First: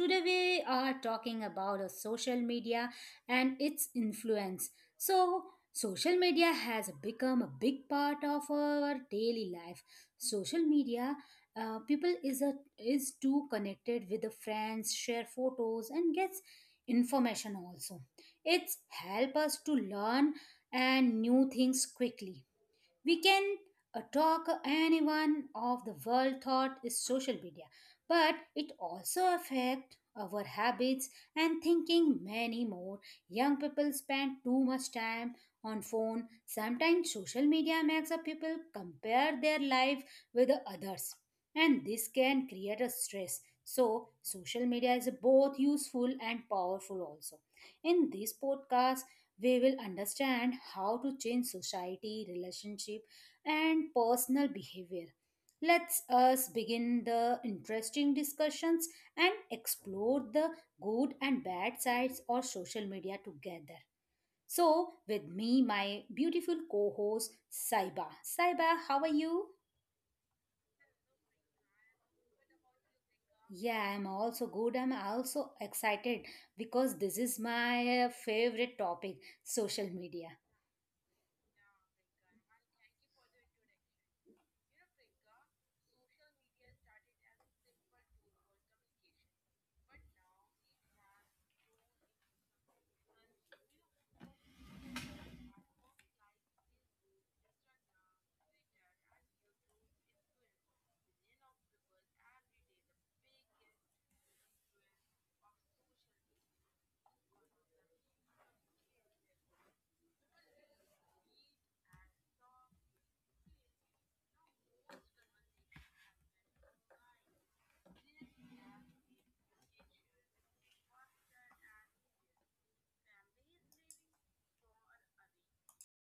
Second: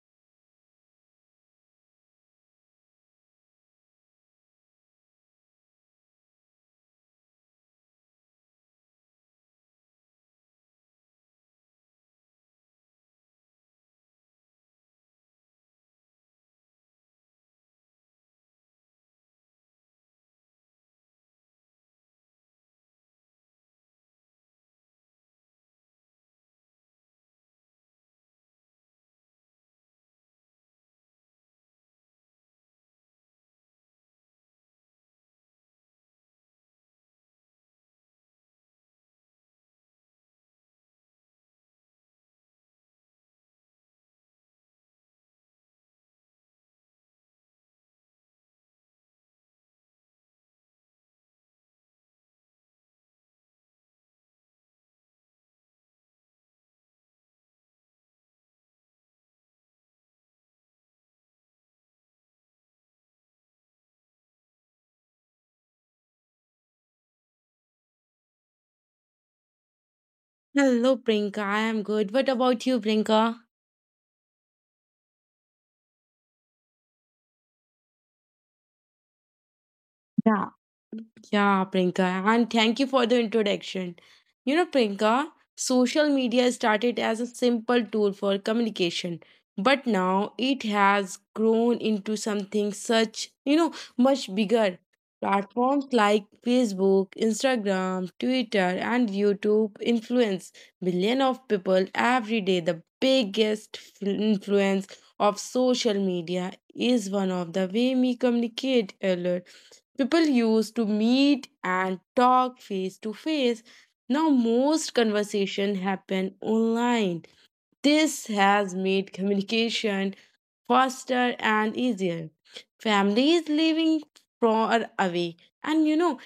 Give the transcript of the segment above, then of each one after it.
Today we are talking about a social media and its influence. So, social media has become a big part of our daily life. Social media people is a is too connected with the friends, share photos and gets information also. It's help us to learn and new things quickly we can talk anyone of the world thought is social media but it also affect our habits and thinking many more young people spend too much time on phone sometimes social media makes a people compare their life with the others and this can create a stress so social media is both useful and powerful also in this podcast we will understand how to change society, relationship, and personal behavior. Let's us begin the interesting discussions and explore the good and bad sides of social media together. So, with me, my beautiful co-host Saiba. Saiba, how are you? Hello, Prinka. I am good. What about you, Prinka? Yeah, I'm also good. I'm also excited because this is my favorite topic, social media. Yeah, Yeah, Priyanka, and thank you for the introduction. You know, Priyanka, social media started as a simple tool for communication, but now it has grown into something such, much bigger. Platforms like Facebook, Instagram, Twitter, and YouTube influence billion of people every day. The biggest influence of social media is one of the way we communicate a lot. People used to meet and talk face to face. Now most conversation happen online. This has made communication faster and easier. Families living far away and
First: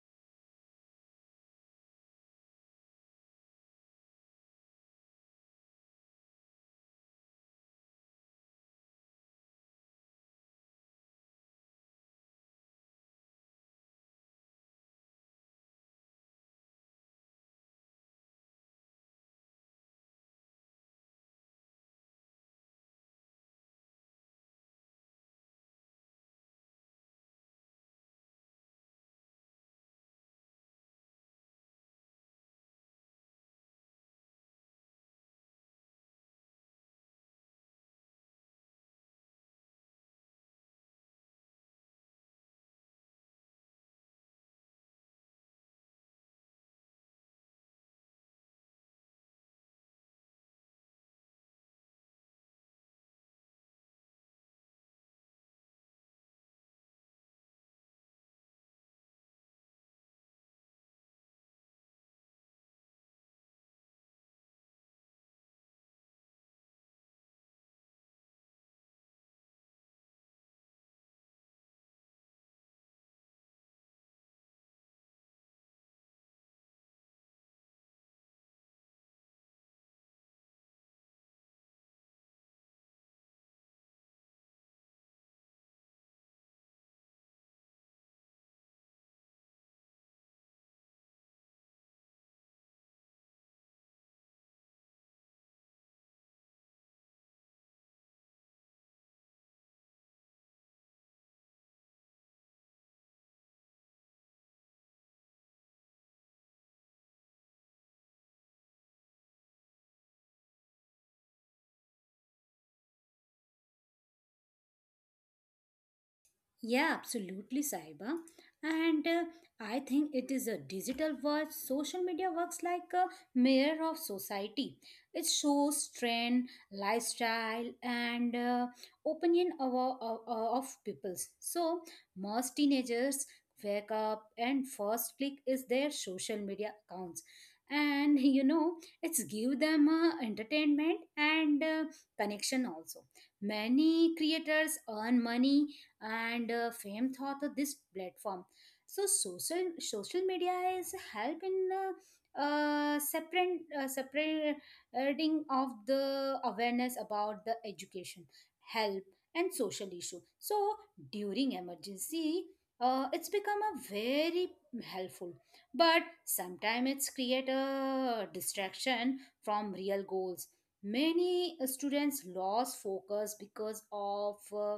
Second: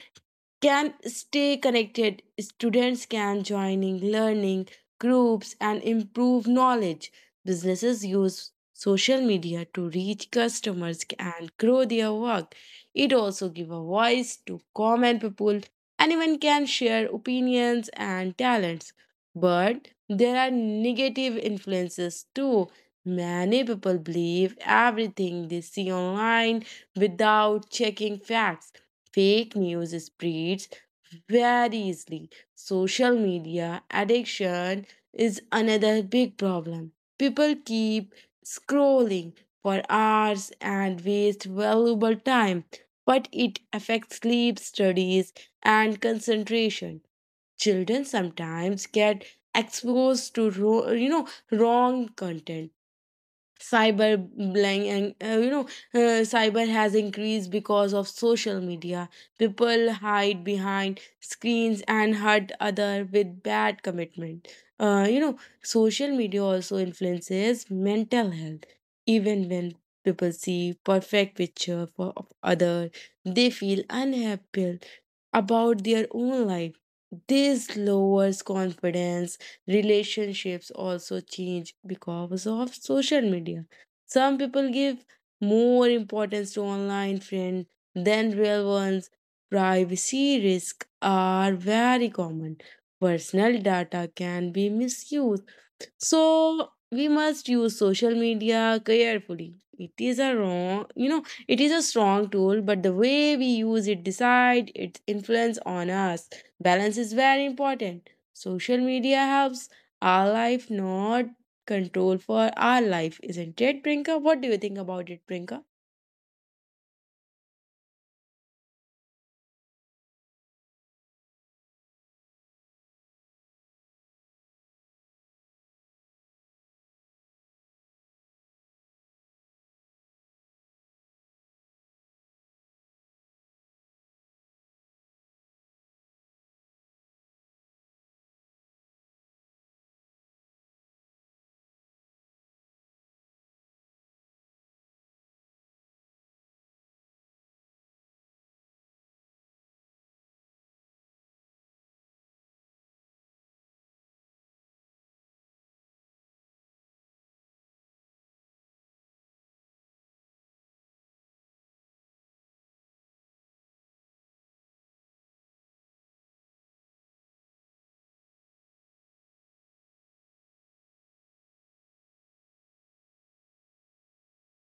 can stay connected. Students can joining learning groups and improve knowledge. Businesses use social media to reach customers and grow their work. It also give a voice to common people. Anyone can share opinions and talents. But there are negative influences too. Many people believe everything they see online without checking facts. Fake news spreads very easily. Social media addiction is another big problem. People keep scrolling for hours and waste valuable time, but it affects sleep, studies, and concentration. Children sometimes get exposed to wrong content, cyber bullying, and cyber has increased because of social media. People hide behind screens and hurt other with bad commitment. Social media also influences mental health. Even when people see perfect picture for of other, they feel unhappy about their own life. This lowers confidence. Relationships also change because of social media. Some people give more importance to online friends than real ones. Privacy risks are very common. Personal data can be misused, so we must use social media carefully. It is a strong tool, but the way we use it decide its influence on us. Balance is very important. Social media helps our life, not control for our life, isn't it, Prinka? What do you think about it, Prinka? Yeah, absolutely, Saiba. And I think it is a digital world. Social media works like a mirror of society. It shows trend, lifestyle, and opinion of peoples. So most teenagers wake up and first click is their social media accounts. And you know, it's give them entertainment and connection also. Many creators earn money and fame thought of this platform so social media is help in separate separating of the awareness about the education health and social issue so during emergency it's become a very helpful but sometimes it's create a distraction from real goals many students lost focus because of uh,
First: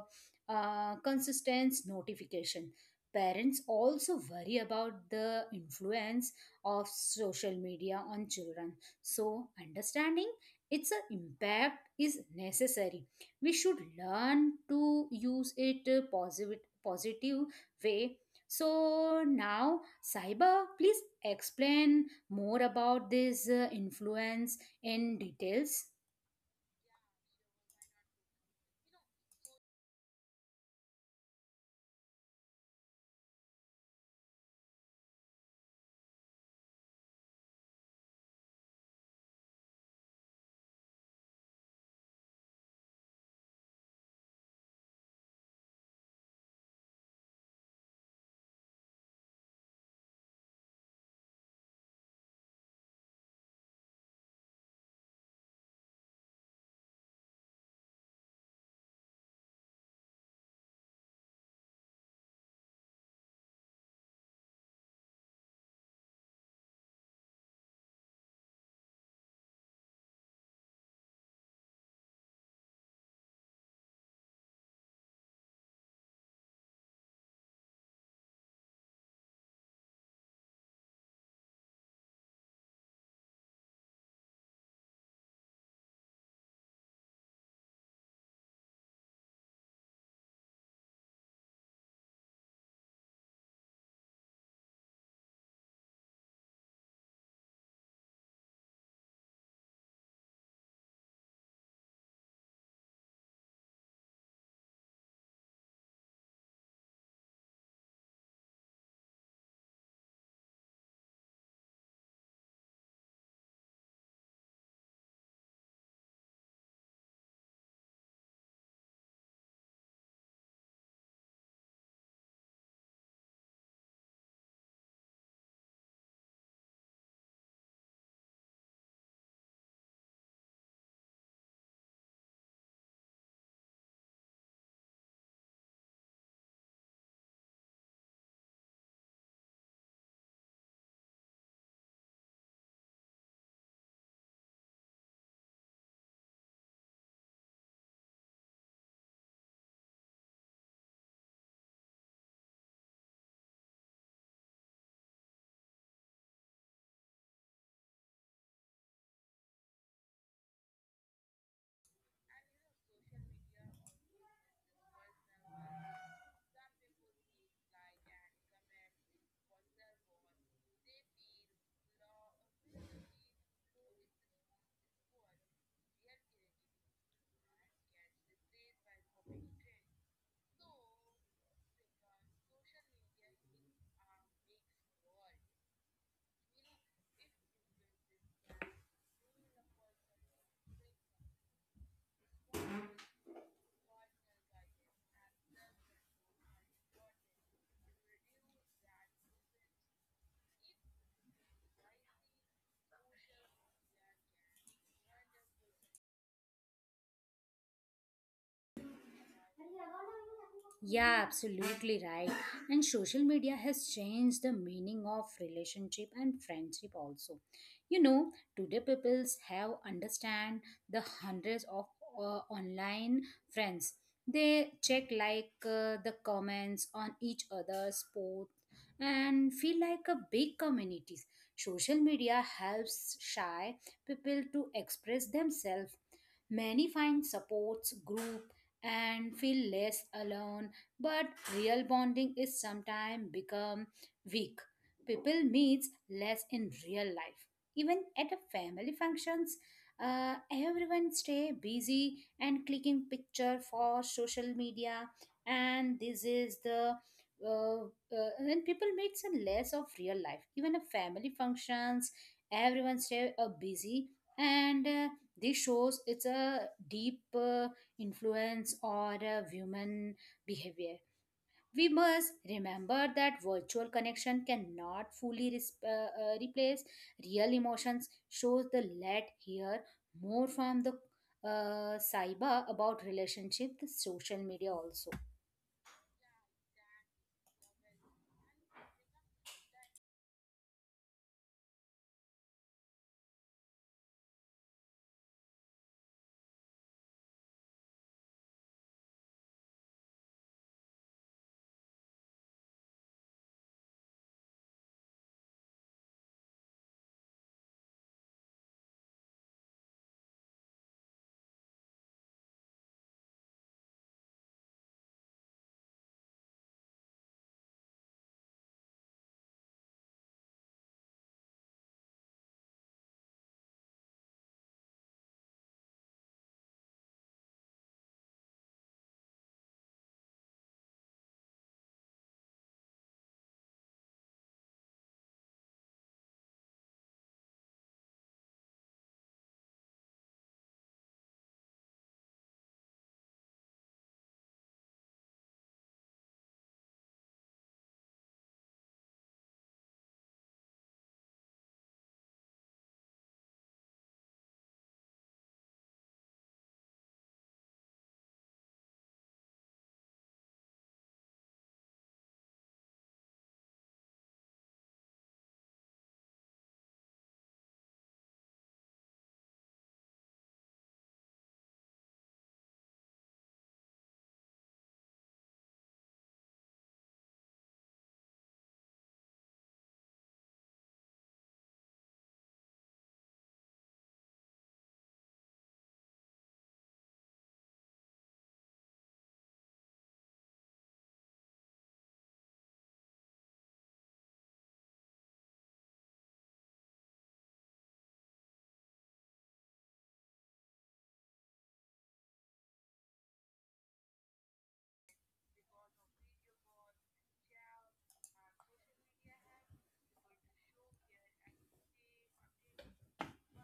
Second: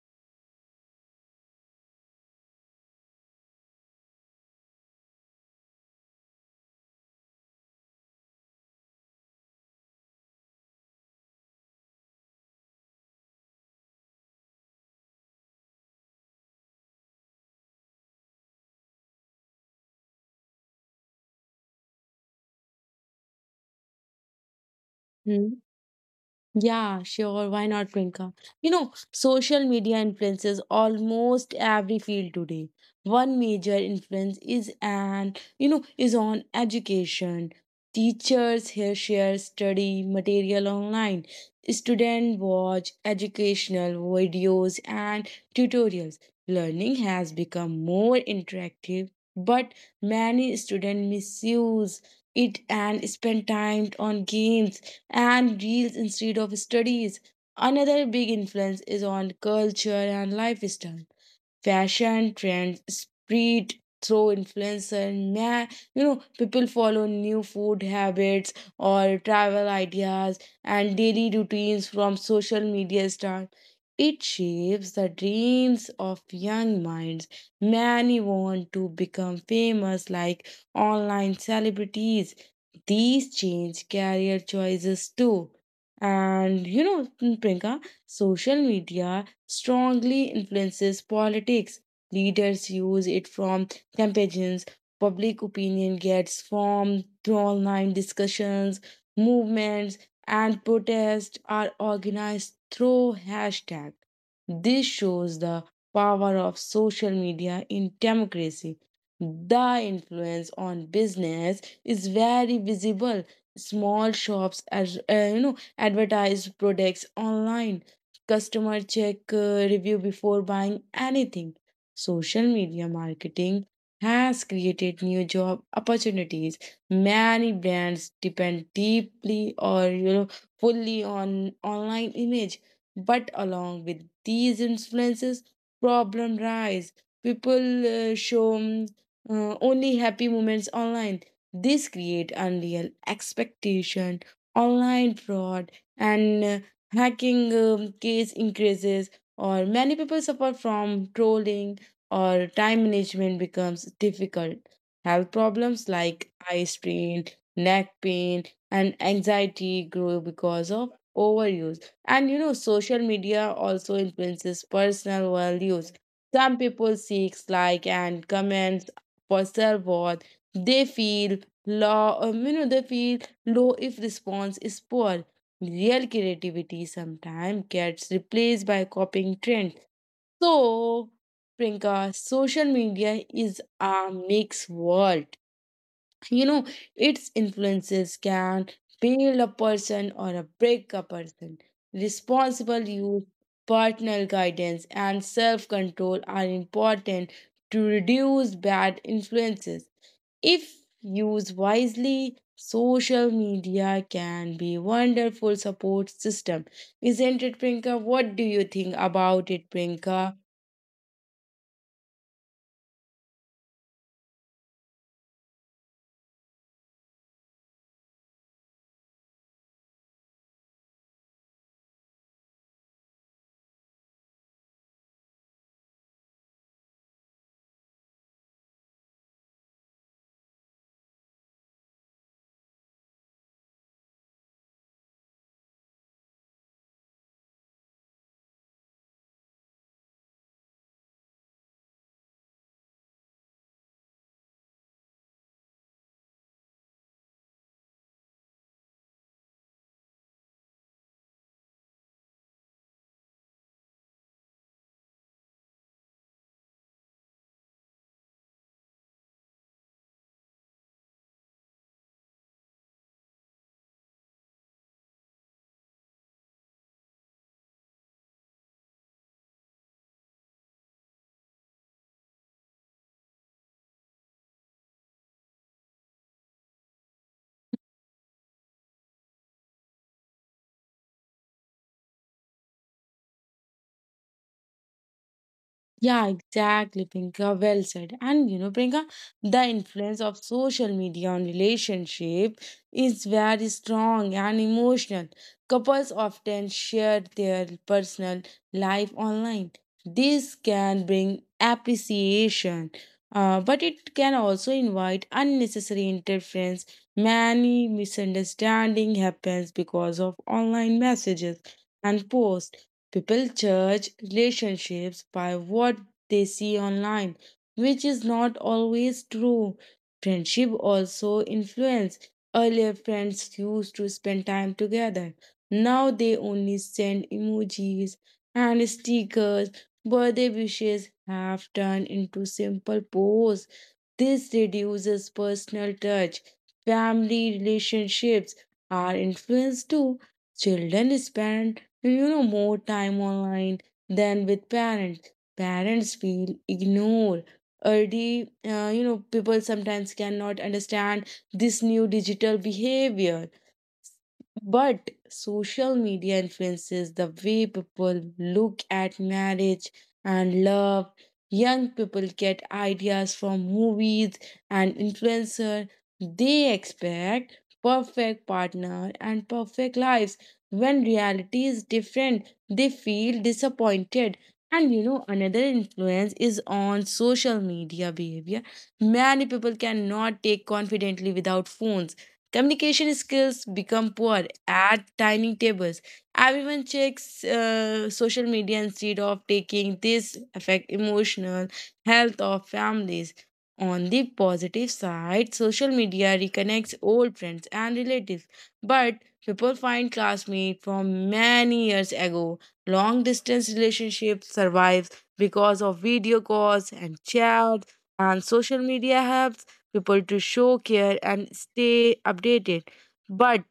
uh, consistent notification. Parents also worry about the influence of social media on children. So, understanding its impact is necessary. We should learn to use it positive way. So now, Saiba, please explain more about this influence in details. Yeah, sure. Why not, Priyanka? You know, social media influences almost every field today. One major influence is an you know is on education. Teachers here share study material online. Students watch educational videos and tutorials. Learning has become more interactive, but many students misuse it and spend time on games and reels instead of studies. Another big influence is on culture and lifestyle. Fashion trends spread through influencer. ma- people follow new food habits or travel ideas and daily routines from social media stars. It shapes the dreams of young minds. Many want to become famous like online celebrities. These change career choices too. And you know Priyanka, social media strongly influences politics. Leaders use it from campaigns. Public opinion gets formed through online discussions, movements, and protests are organized through hashtag. This shows the power of social media in democracy. The influence on business is very visible. Small shops, advertise products online. Customer check review before buying anything. Social media marketing has created new job opportunities. Many brands depend deeply or you know fully on online image. But along with these influences, problem rise. People show only happy moments online. This create unreal expectation, online fraud, and hacking case increases, or many people suffer from trolling, or time management becomes difficult. Health problems like eye strain, neck pain, and anxiety grow because of overuse. And you know social media also influences personal values. Some people seek like and comments for self-worth. They feel low. They feel low if response is poor. Real creativity sometimes gets replaced by copying trends. So, Priyanka, social media is a mixed world. You know, its influences can build a person or a break a person. Responsible use, personal guidance, and self control are important to reduce bad influences. If used wisely, social media can be wonderful support system. Isn't it, Prinka? What do you think about it, Prinka? Yeah, absolutely right. And social media has changed the meaning of relationship and friendship also. You know, today peoples have understand the hundreds of online friends. They check like the comments on each other's post and feel like a big communities. Social media helps shy people to express themselves. Many find supports group and feel less alone but real bonding is sometimes become weak people meets less in real life even at a family functions everyone stay busy and clicking picture for social media and this is the and people makes a less of real life even a family functions everyone stay busy and this shows it's a deep influence or a human behavior we must remember that virtual connection cannot fully replace real emotions. Shows the let hear more from the Saiba about relationship, the social media also. Yeah, exactly, Priyanka. Well said. And you know, Priyanka, the influence of social media on relationship is very strong and emotional. Couples often share their personal life online. This can bring appreciation, but it can also invite unnecessary interference. Many misunderstanding happens because of online messages and posts. People judge relationships by what they see online, which is not always true. Friendship also influence. Earlier friends used to spend time together. Now they only send emojis and stickers. Birthday wishes have turned into simple posts. This reduces personal touch. Family relationships are influenced too. Children spend more time online than with parents. Parents feel ignored. Early, people sometimes cannot understand this new digital behavior, but social media influences the way people look at marriage and love. Young people get ideas from movies and influencers. They expect perfect partner and perfect lives. When reality is different, they feel disappointed. And you know, another influence is on social media behavior. Many people cannot take confidently without phones. Communication skills become poor at dining tables. Everyone checks social media instead of taking this affect emotional health of families. On the positive side, social media reconnects old friends and relatives, but people find classmates from many years ago. Long distance relationships survive because of video calls and chat, and social media helps people to show care and stay updated. But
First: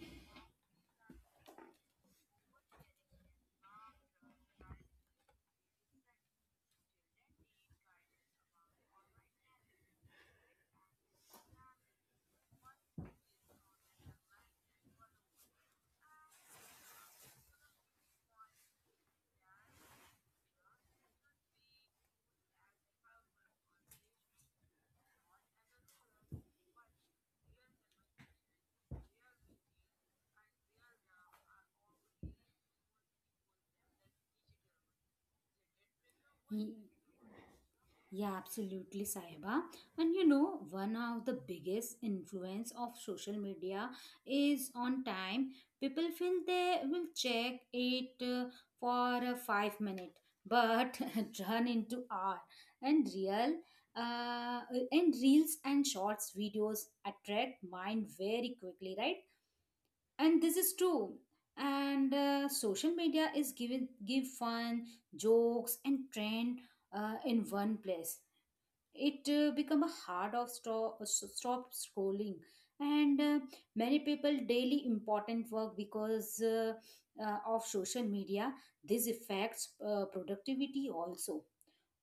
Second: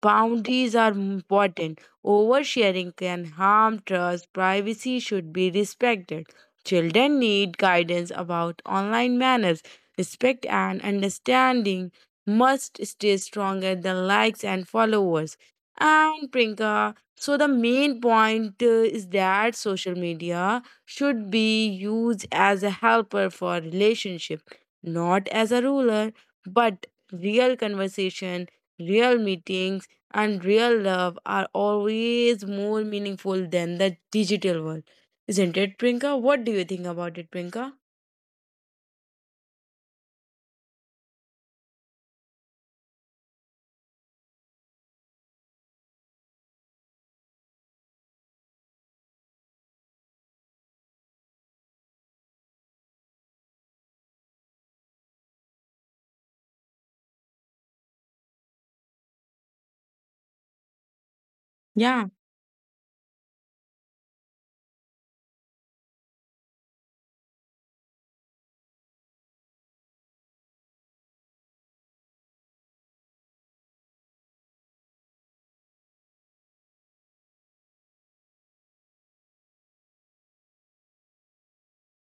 boundaries are important. Oversharing can harm trust. Privacy should be respected. Children need guidance about online manners. Respect and understanding must stay stronger than likes and followers. And Prinka, so the main point is that social media should be used as a helper for relationship, not as a ruler, but real conversation, real meetings, and real love are always more meaningful than the digital world. Isn't it, Prinka? What do you Ye- think about it, Prinka? Yeah, absolutely, Sahiba. And you know, one of the biggest influence of social media is on time. People feel they will check it for a 5 minute, but run into hour. And uh, and reels and shorts videos attract mind very quickly, right? And this is true. Yeah, And social media is given give fun, jokes, and trend in one place it become a hard of stop scrolling and many people daily important work because of social media this affects productivity also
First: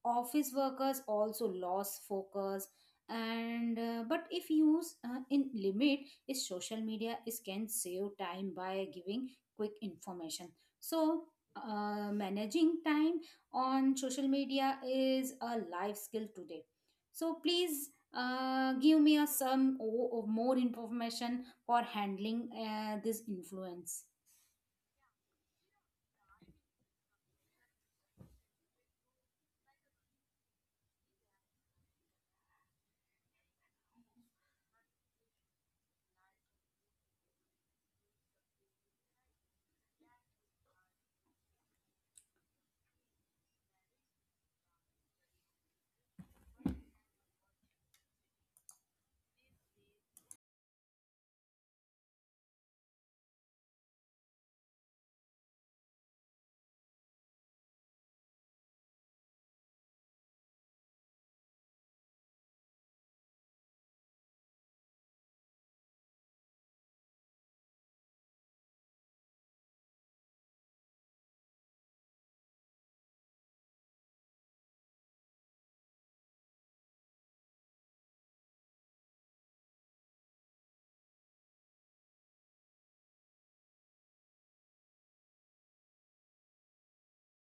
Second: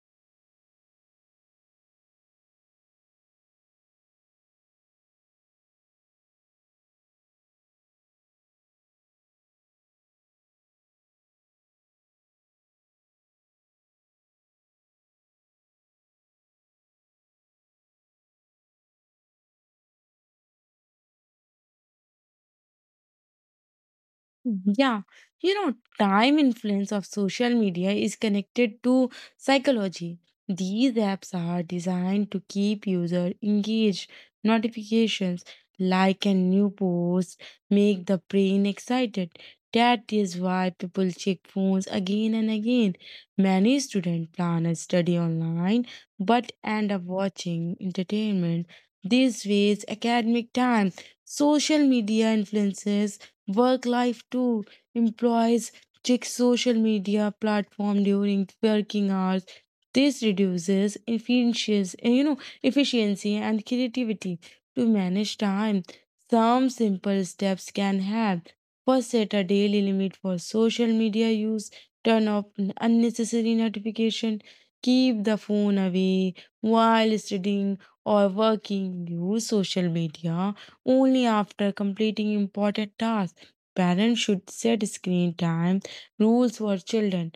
office workers also lost focus and but if used in limit is social media is can save time by giving quick information so managing time on social media is a life skill today so please give me a some more information for handling this influence Yeah, You know, time influence of social media is connected to psychology. These apps are designed to keep user engaged. Notifications like a new post make the brain excited. That is why people check phones again and again. Many students plan a study online but end up watching entertainment. This wastes academic time. Social media influences work life too. Employees check social media platform during working hours. This reduces efficiency, you know, efficiency and creativity to manage time. Some simple steps can help. First, set a daily limit for social media use. Turn off unnecessary notification. Keep the phone away while studying or working. Use social media only after completing important tasks. Parents should set screen time rules for children.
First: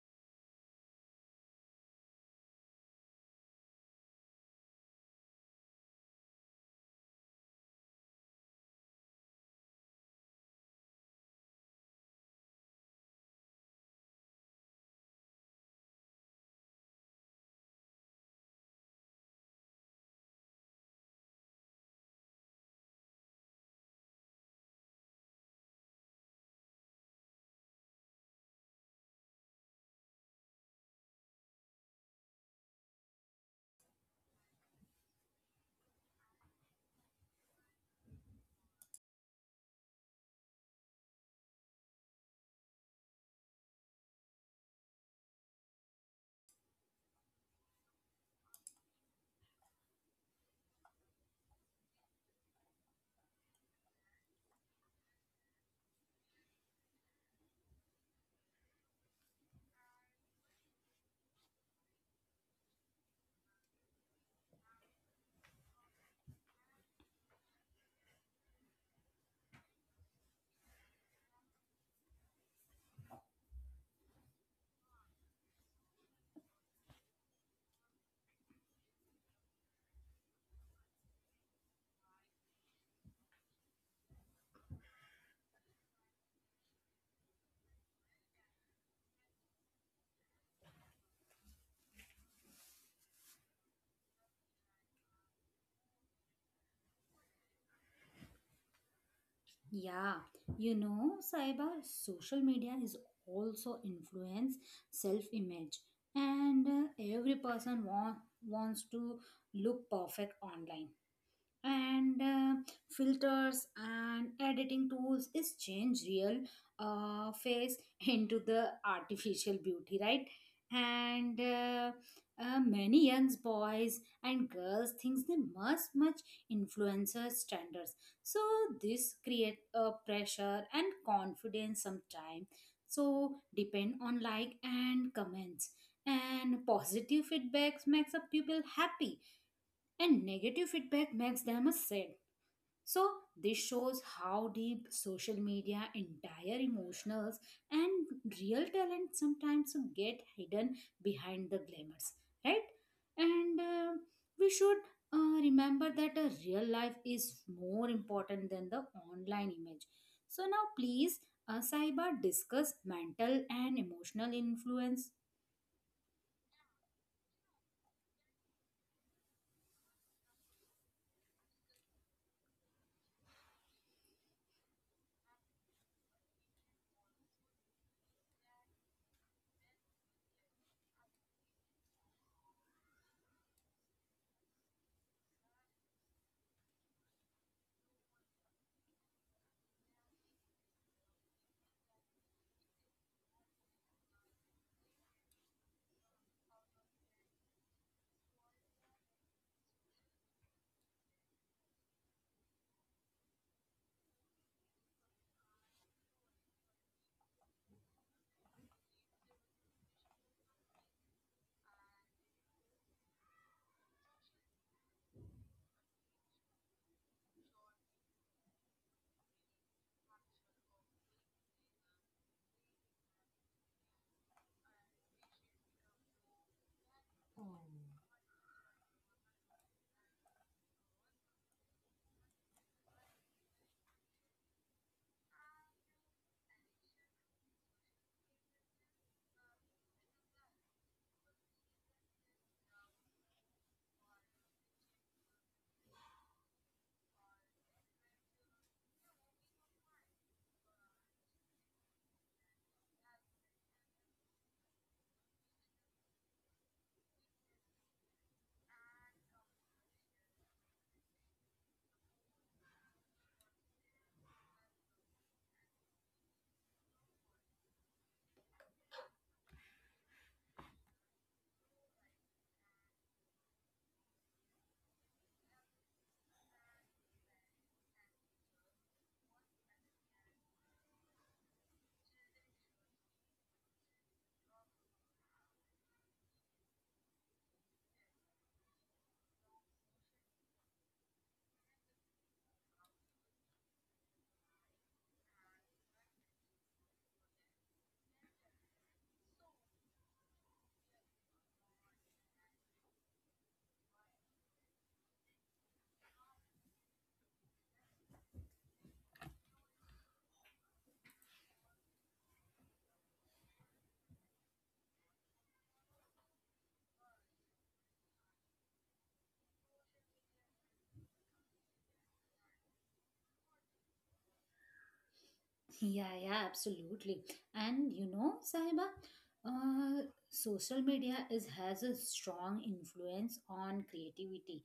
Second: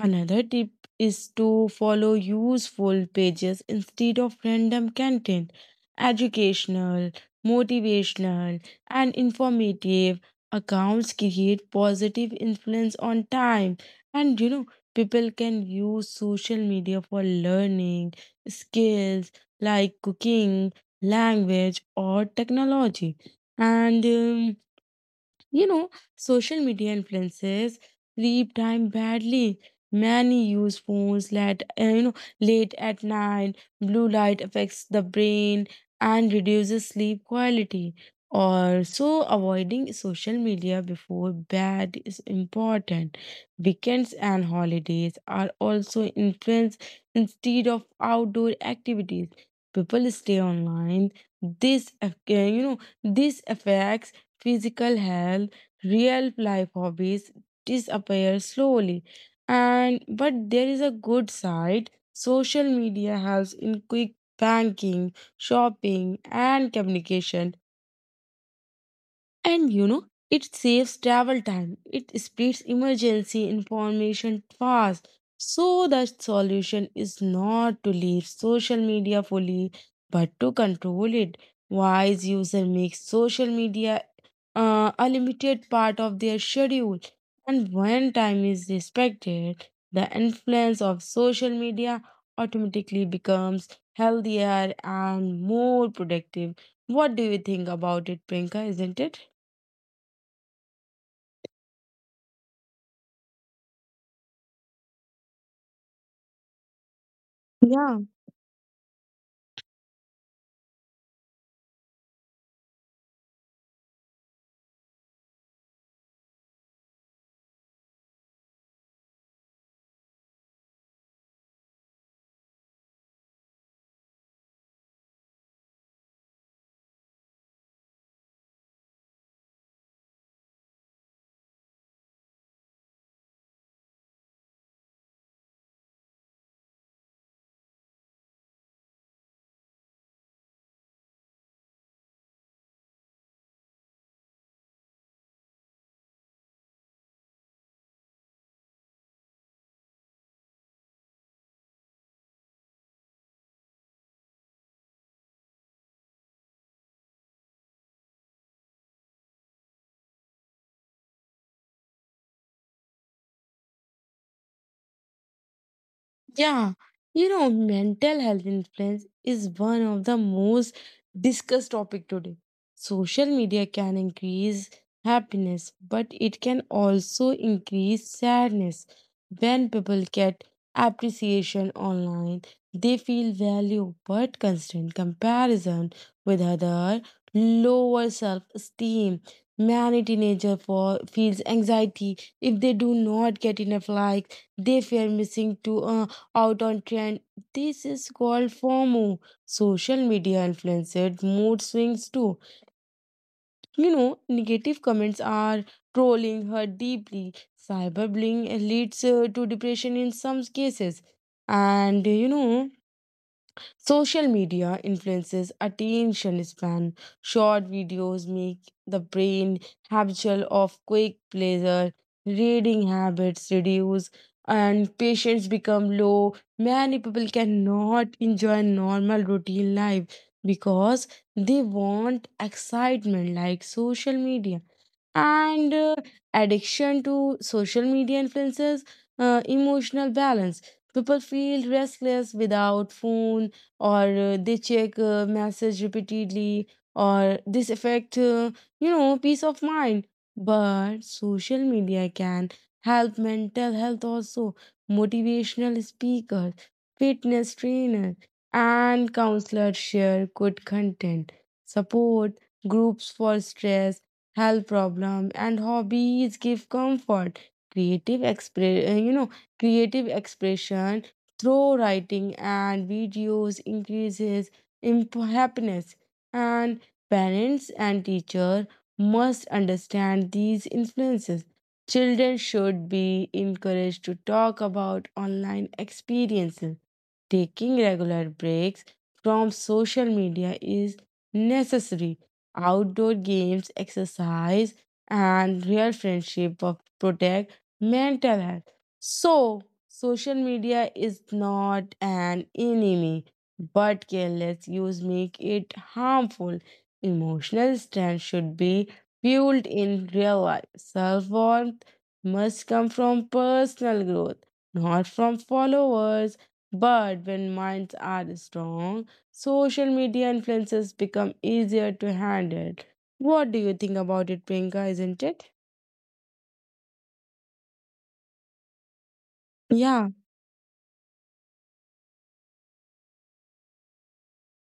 Another tip is to follow useful pages instead of random content. Educational, motivational, and informative accounts create positive influence on time. And you know, people can use social media for learning skills like cooking, language, or technology. And um, social media influences sleep time badly. Many use phones late, late at night. Blue light affects the brain and reduces sleep quality. Also, avoiding social media before bed is important. Weekends and holidays are also influenced. Instead of outdoor activities, people stay online. This affects physical health, real life hobbies disappear slowly. And but there is a good side. Social media helps in quick banking, shopping, and communication. And you know, it saves travel time. It speeds emergency information fast. So the solution is not to leave social media fully, but to control it. Wise user makes social media a limited part of their schedule. And when time is respected, the influence of social media automatically becomes healthier and more productive. What do you think about it, Prinka? Isn't it? Yeah, you know, Saiba, social media is also influence self-image, and every person Yeah. Wants to look perfect online and filters and editing tools is change real face into the artificial beauty right and many young boys and girls thinks they must much influencer standards so this create a pressure and confidence sometime so depend on like and comments and positive feedbacks makes up people happy and negative feedback makes them a sad. So this shows how deep social media, entire emotionals, and real talent sometimes get hidden behind the glamours, right? And we should remember that a real life is more important than the online image. So now, please, Saiba, discuss mental and emotional influence Yeah, you know, mental health influence is one of the most discussed topic today. Social media can increase happiness, but it can also increase sadness. When people get appreciation online, they feel value, but constant comparison with other lower self-esteem. Many teenager for feels anxiety if they do not get enough likes. They fear missing to a out on trend. This is called FOMO, social media influencer mood swings too. You know, negative comments are trolling her deeply. Cyberbullying leads to depression in some cases. And you know, social media influences attention span. Short videos make the brain habitual of quick pleasure. Reading habits reduce and patience become low. Many people cannot enjoy normal routine life because they want excitement like social media. And addiction to social media influences emotional balance. People feel restless without phone, or they check message repeatedly, or this affect, peace of mind. But social media can help mental health also. Motivational speakers, fitness trainers, and counselors share good content. Support groups for stress, health problem, and hobbies give comfort. creative expre- uh, you know creative expression through writing and videos increases happiness. And parents and teacher must understand these influences. Children should be encouraged to talk about online experiences. Taking regular breaks from social media is necessary. Outdoor games, exercise, and real friendship of protect mental health. So, social media is not an enemy, but careless use make it harmful. Emotional strength should be fueled in real life. Self worth must come from personal growth, not from followers. But when minds are strong, social media influences become easier to handle. What do you think about it, Priyanka? Isn't it? Yeah, yeah, absolutely. And you know, Sahiba, Yeah, uh, social media is has a strong influence on creativity,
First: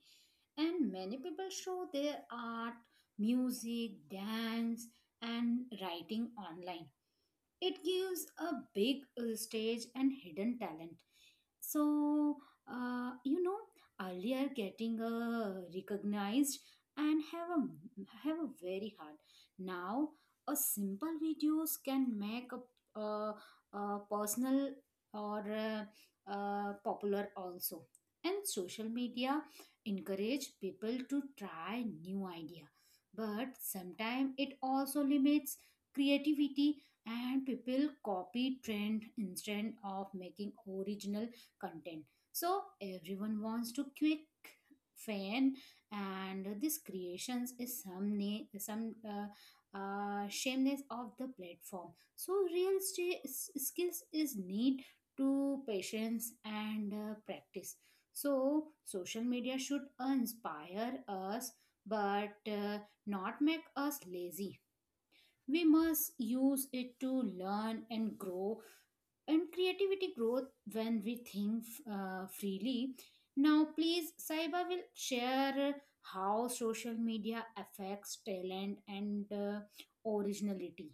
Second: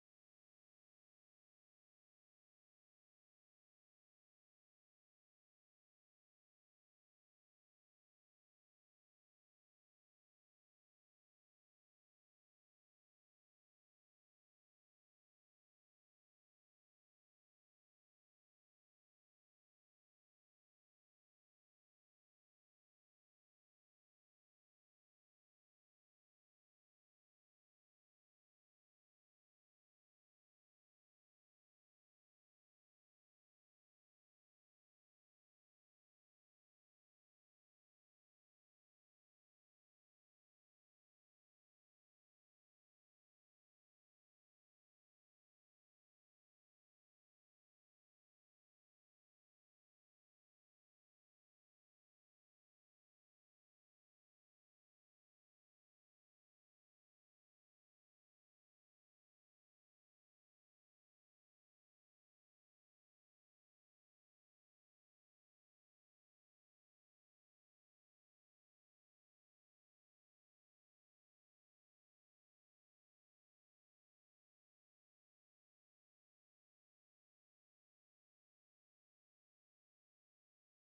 and many people show their art, music, dance, and writing online. It gives a big stage and hidden talent. So, you know, earlier getting recognized and have a very hard. Now, a simple videos can make a personal or popular also. And social media encourage people to try new idea, but sometimes it also limits creativity and people copy trend instead of making original content so everyone wants to quick fan and this creations is some na- some shameless of the platform so real skills is need to patience and practice so social media should inspire us but not make us lazy we must use it to learn and grow and creativity growth when we think freely now please saiba will share how social media affects talent and originality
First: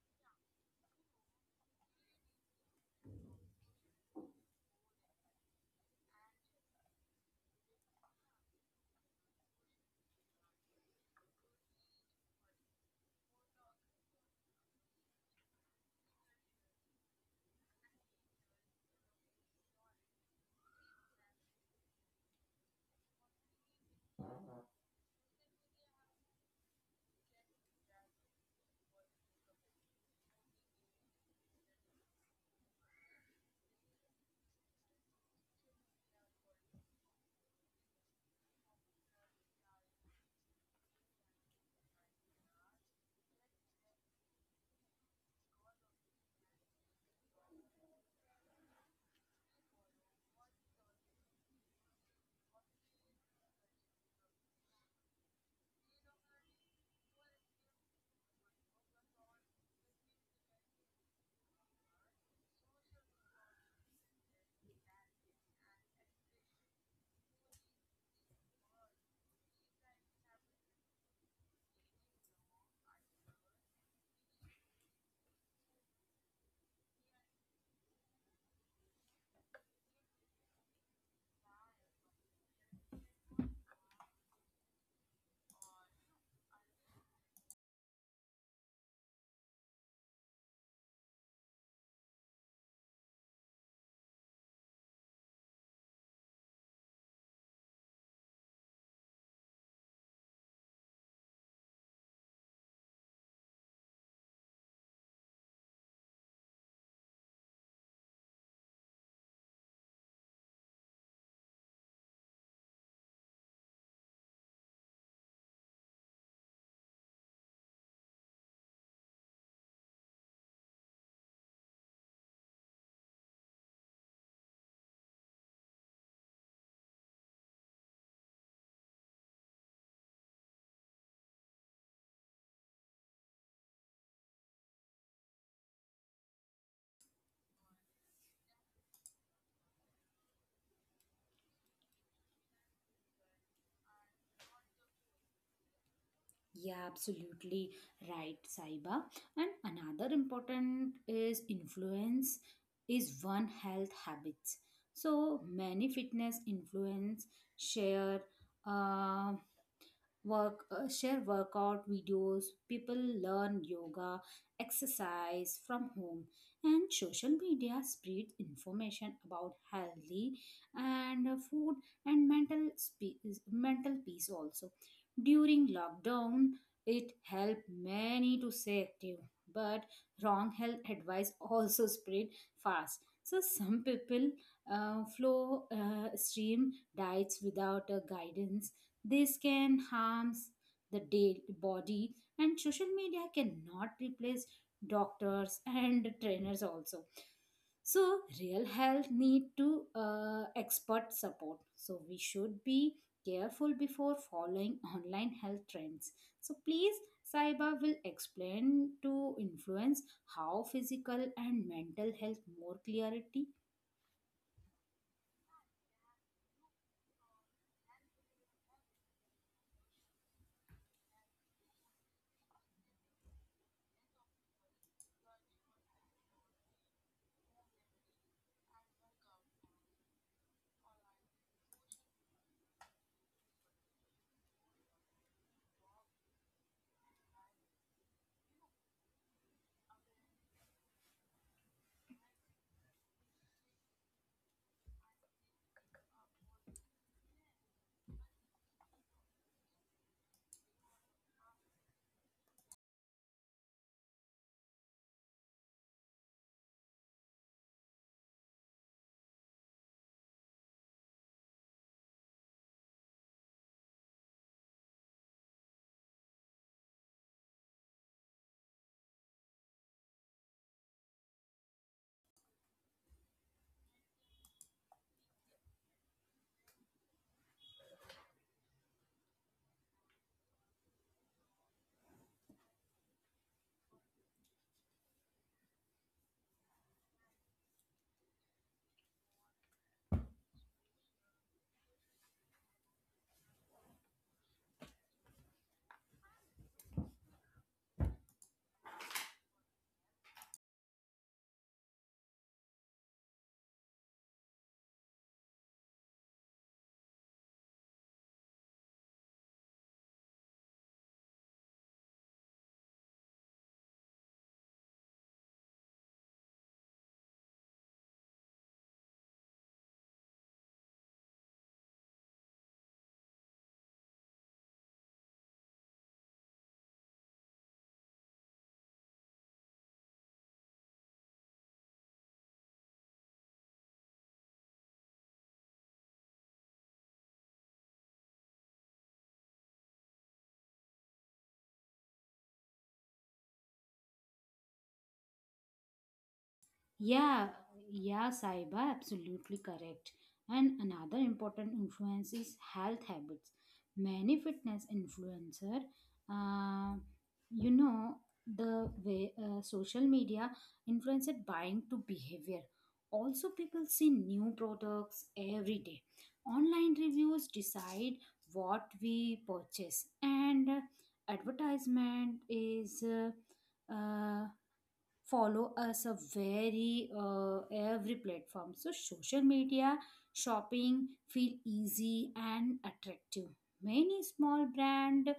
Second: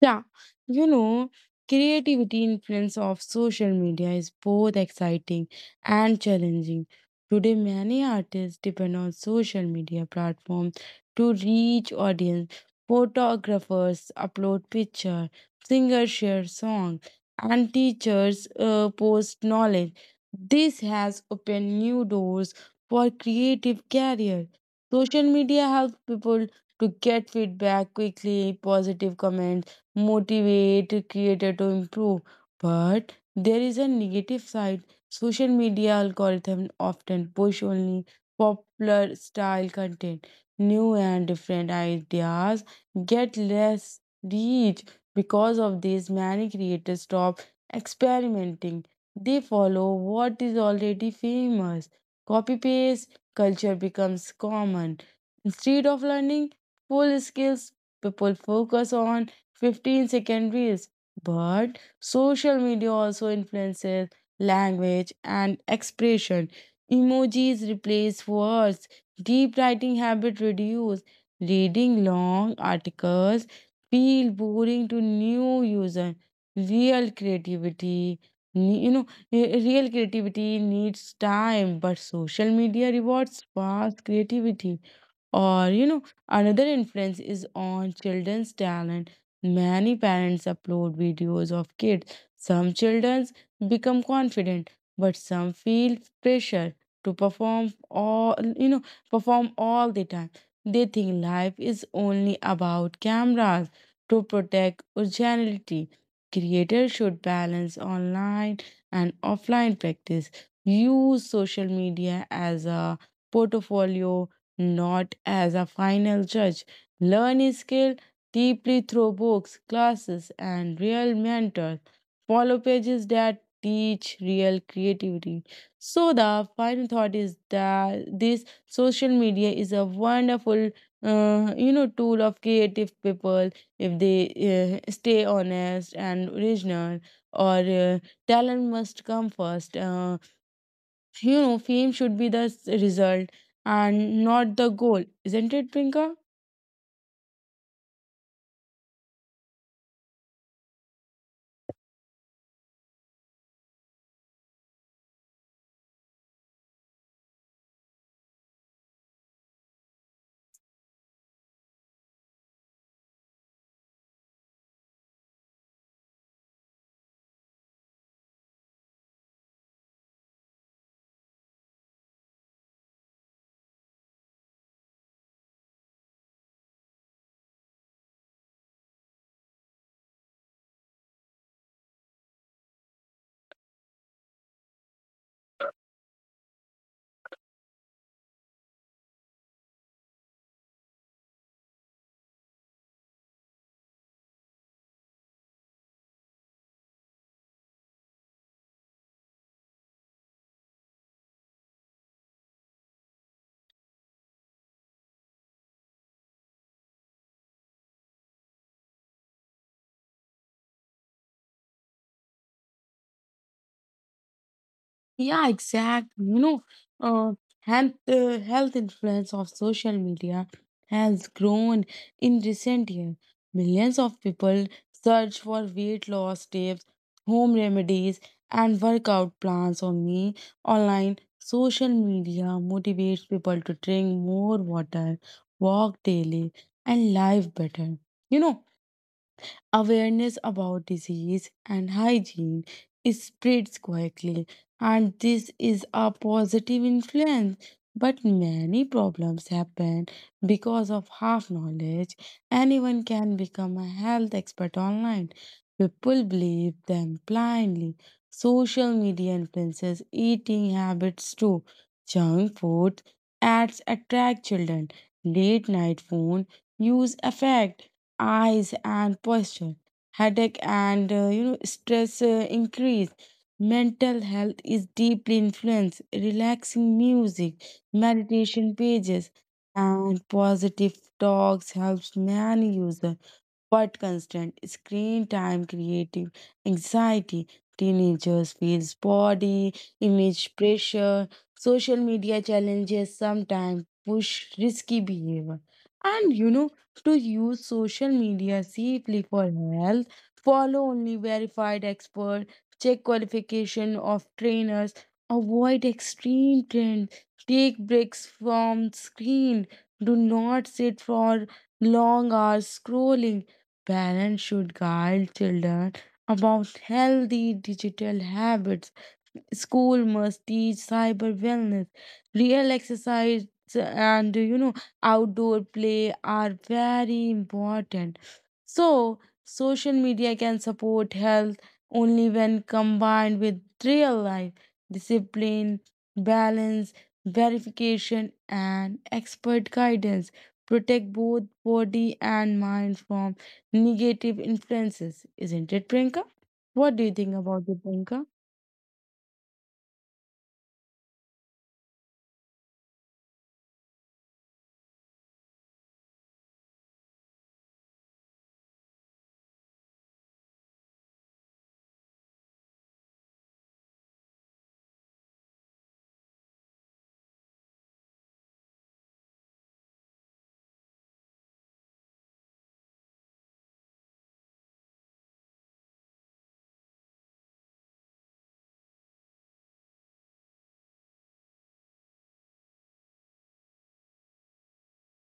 Yeah, you know, Creativity influence of social media is both exciting and challenging. Today, many artists depend on social media platforms to reach audience. Photographers upload picture, singers share song, and teachers post knowledge. This has opened new doors for creative career. Social media helps people to get feedback quickly, positive comments motivate creator to improve. But there is a negative side. Social media algorithms often push only popular style content. New and different ideas get less reach. Because of this, many creators stop experimenting. They follow what is already famous. Copy paste culture becomes common. Instead of learning full skills, people focus on 15-second reels. But social media also influences language and expression. Emojis replace words. Deep writing habit reduce. Reading long articles feel boring to new user. Real creativity, ne- you know, real creativity needs time, but social media rewards fast creativity. Or, you know, another influence is on children's talent. Many parents upload videos of kids. Some children become confident, but some feel pressure to perform all the time. They think life is only about cameras to protect originality. Creators should balance online and offline practice. Use social media as a portfolio, not as a final judge. Learn a skill deeply through books, classes, and real mentors. Follow pages that teach real creativity. So the final thought is that this social media is a wonderful, tool of creative people if they stay honest and original. Or Talent must come first. You know, fame should be the result and not the goal, isn't it, Prinka? yeah absolutely right saiba and another important is influence is one health habits so many fitness influence share Uh, work share workout videos people learn yoga exercise from home and social media spread information about healthy and food and mental peace also during lockdown it helped many to stay active but wrong health advice also spread fast so some people flow stream diets without a guidance this can harms the body and social media cannot replace doctors and trainers also. So real health need to expert support. So we should be careful before following online health trends. So please Saiba will explain to influence how physical and mental health more clarity. Yeah, exactly. Uh, Health influence of social media has grown in recent years. Millions of people search for weight loss tips, home remedies, and workout plans on only online. Social media motivates people to drink more water, walk daily, and live better. You know, awareness about disease and hygiene is spreads quickly, and this is a positive influence. But many problems happen because of half knowledge. Anyone can become a health expert online. People believe them blindly. Social media influences eating habits too. Junk food ads attract children. Late night phone use affect eyes and posture, headache, and stress increase. Mental health is deeply influenced. Relaxing music, meditation pages, and positive talks helps many users, but constant screen time creative anxiety. Teenagers feels body image pressure. Social media challenges sometimes push risky behavior, and to use social media safely for health, follow only verified expert, check qualification of trainers, avoid extreme trends, take breaks from screen, do not sit for long hours scrolling. Parents should guide children about healthy digital habits. School must teach cyber wellness, real exercise, and outdoor play are very important. So, social media can support health only when combined with real life discipline, balance, verification, and expert guidance. Protect both body and mind from negative influences, isn't it, Priyanka? What do you think Yeah, about it, Priyanka? yeah, Saiba, absolutely correct. And another important influence is health habits. Many fitness influencer, uh, you know, the way social media influenced buying to behavior. Also, people see new products every day. Online reviews decide what we purchase, and advertisement is. Follow us a very every platform so social media shopping feel easy and attractive many small brand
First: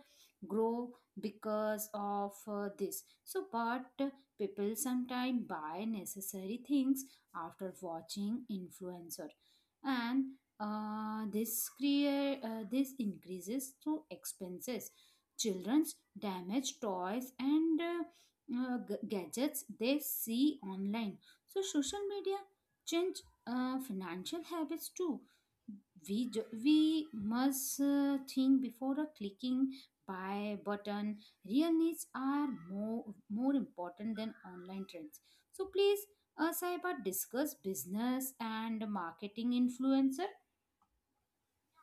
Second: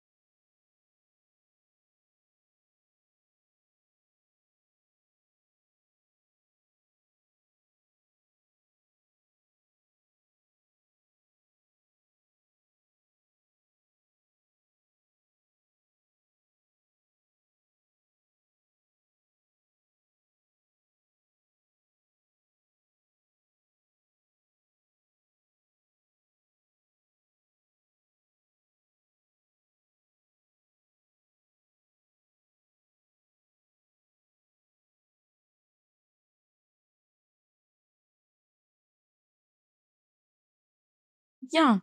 grow because of this so but people sometimes buy necessary things after watching influencer and this create this increases through expenses children's damaged toys and gadgets they see online. So social media change financial habits too. We must think before a clicking buy button. Real needs are more important than online trends. So please, Saiba, discuss business and marketing influencer. Yeah,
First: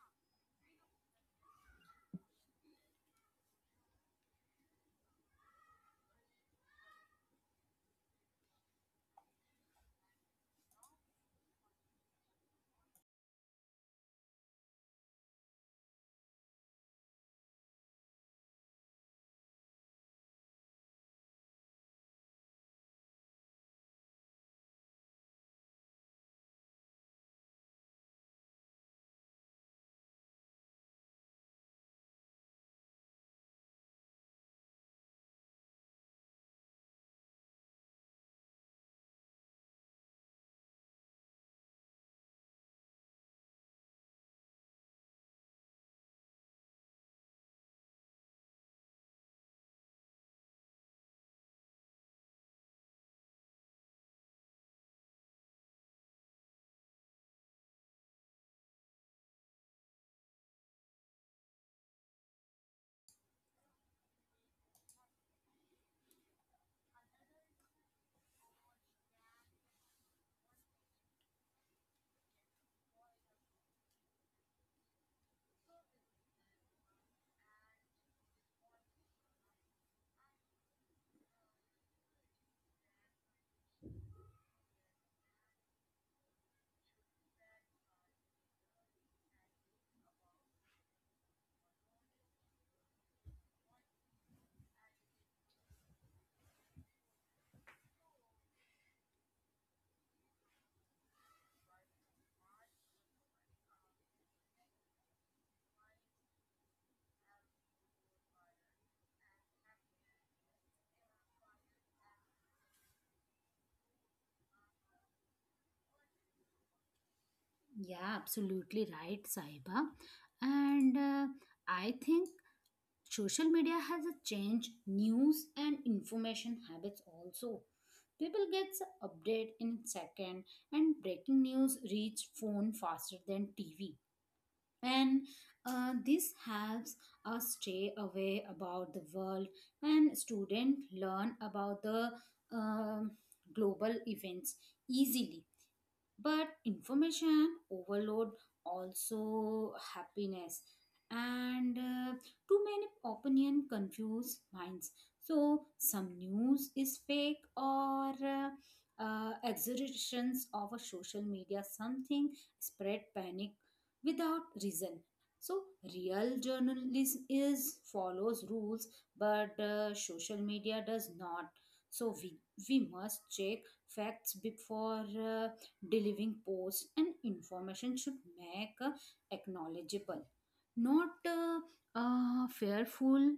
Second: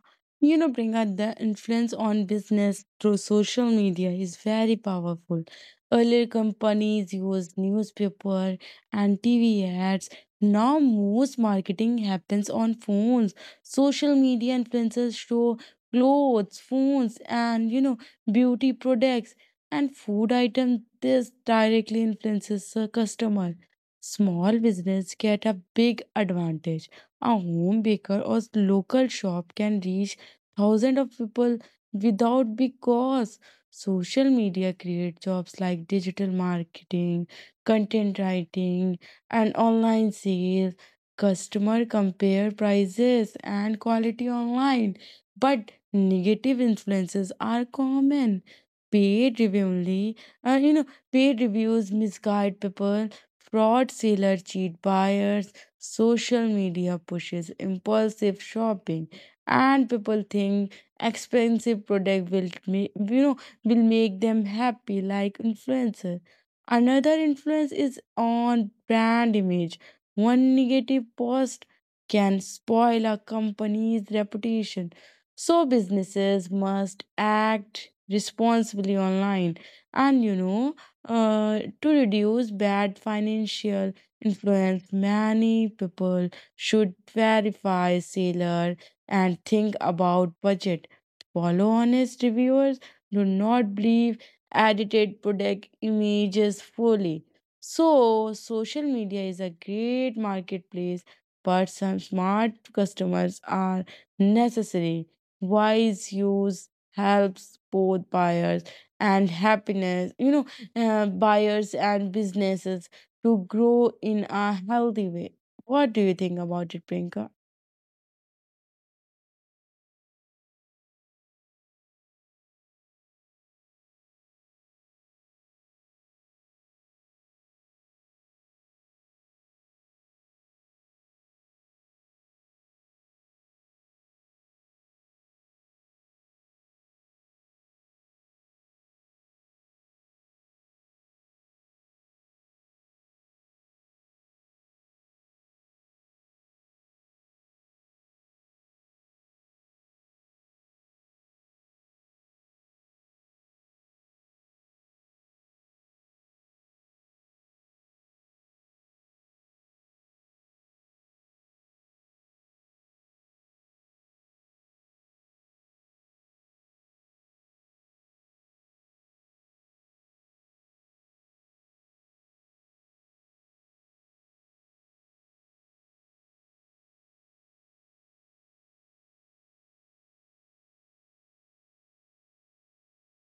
Priyanka, the influence on business through social media is very powerful. Earlier, companies used newspaper and TV ads. Now, most marketing happens on phones. Social media influencers show clothes, phones, and beauty products and food items. This directly influences the customer. Small business get a big advantage. A home baker or local shop can reach thousands of people without big cost. Social media create jobs like digital marketing, content writing, and online sales. Customer compare prices and quality online, but negative influences are common. Paid review only, you know, Paid reviews misguide people, fraud seller cheat buyers. Social media pushes impulsive shopping, and people think expensive product will make them happy like influencer. Another influence is on brand image. One negative post can spoil a company's reputation. So businesses must act responsibly online, and to reduce bad financial influenced, many people should verify seller and think about budget. Follow honest reviewers. Do not believe edited product images fully. So, social media is a great marketplace, but some smart customers are necessary. Wise use helps both buyers and happiness, you know, buyers and businesses to grow in a healthy way. What do you think about it, Priyanka? Yeah, absolutely right, Saiba. And I think social media has a changed news and information habits also people gets update in second and breaking news reach phone faster than tv and this helps us stay away about the world and student learn about the um global events easily but information overload also happiness and too many opinion confuse minds so some news is fake or exaggerations of a social media something spread panic without reason so real journalism is follows rules but social media does not so we must check facts before delivering posts and information should make acknowledgeable not fearful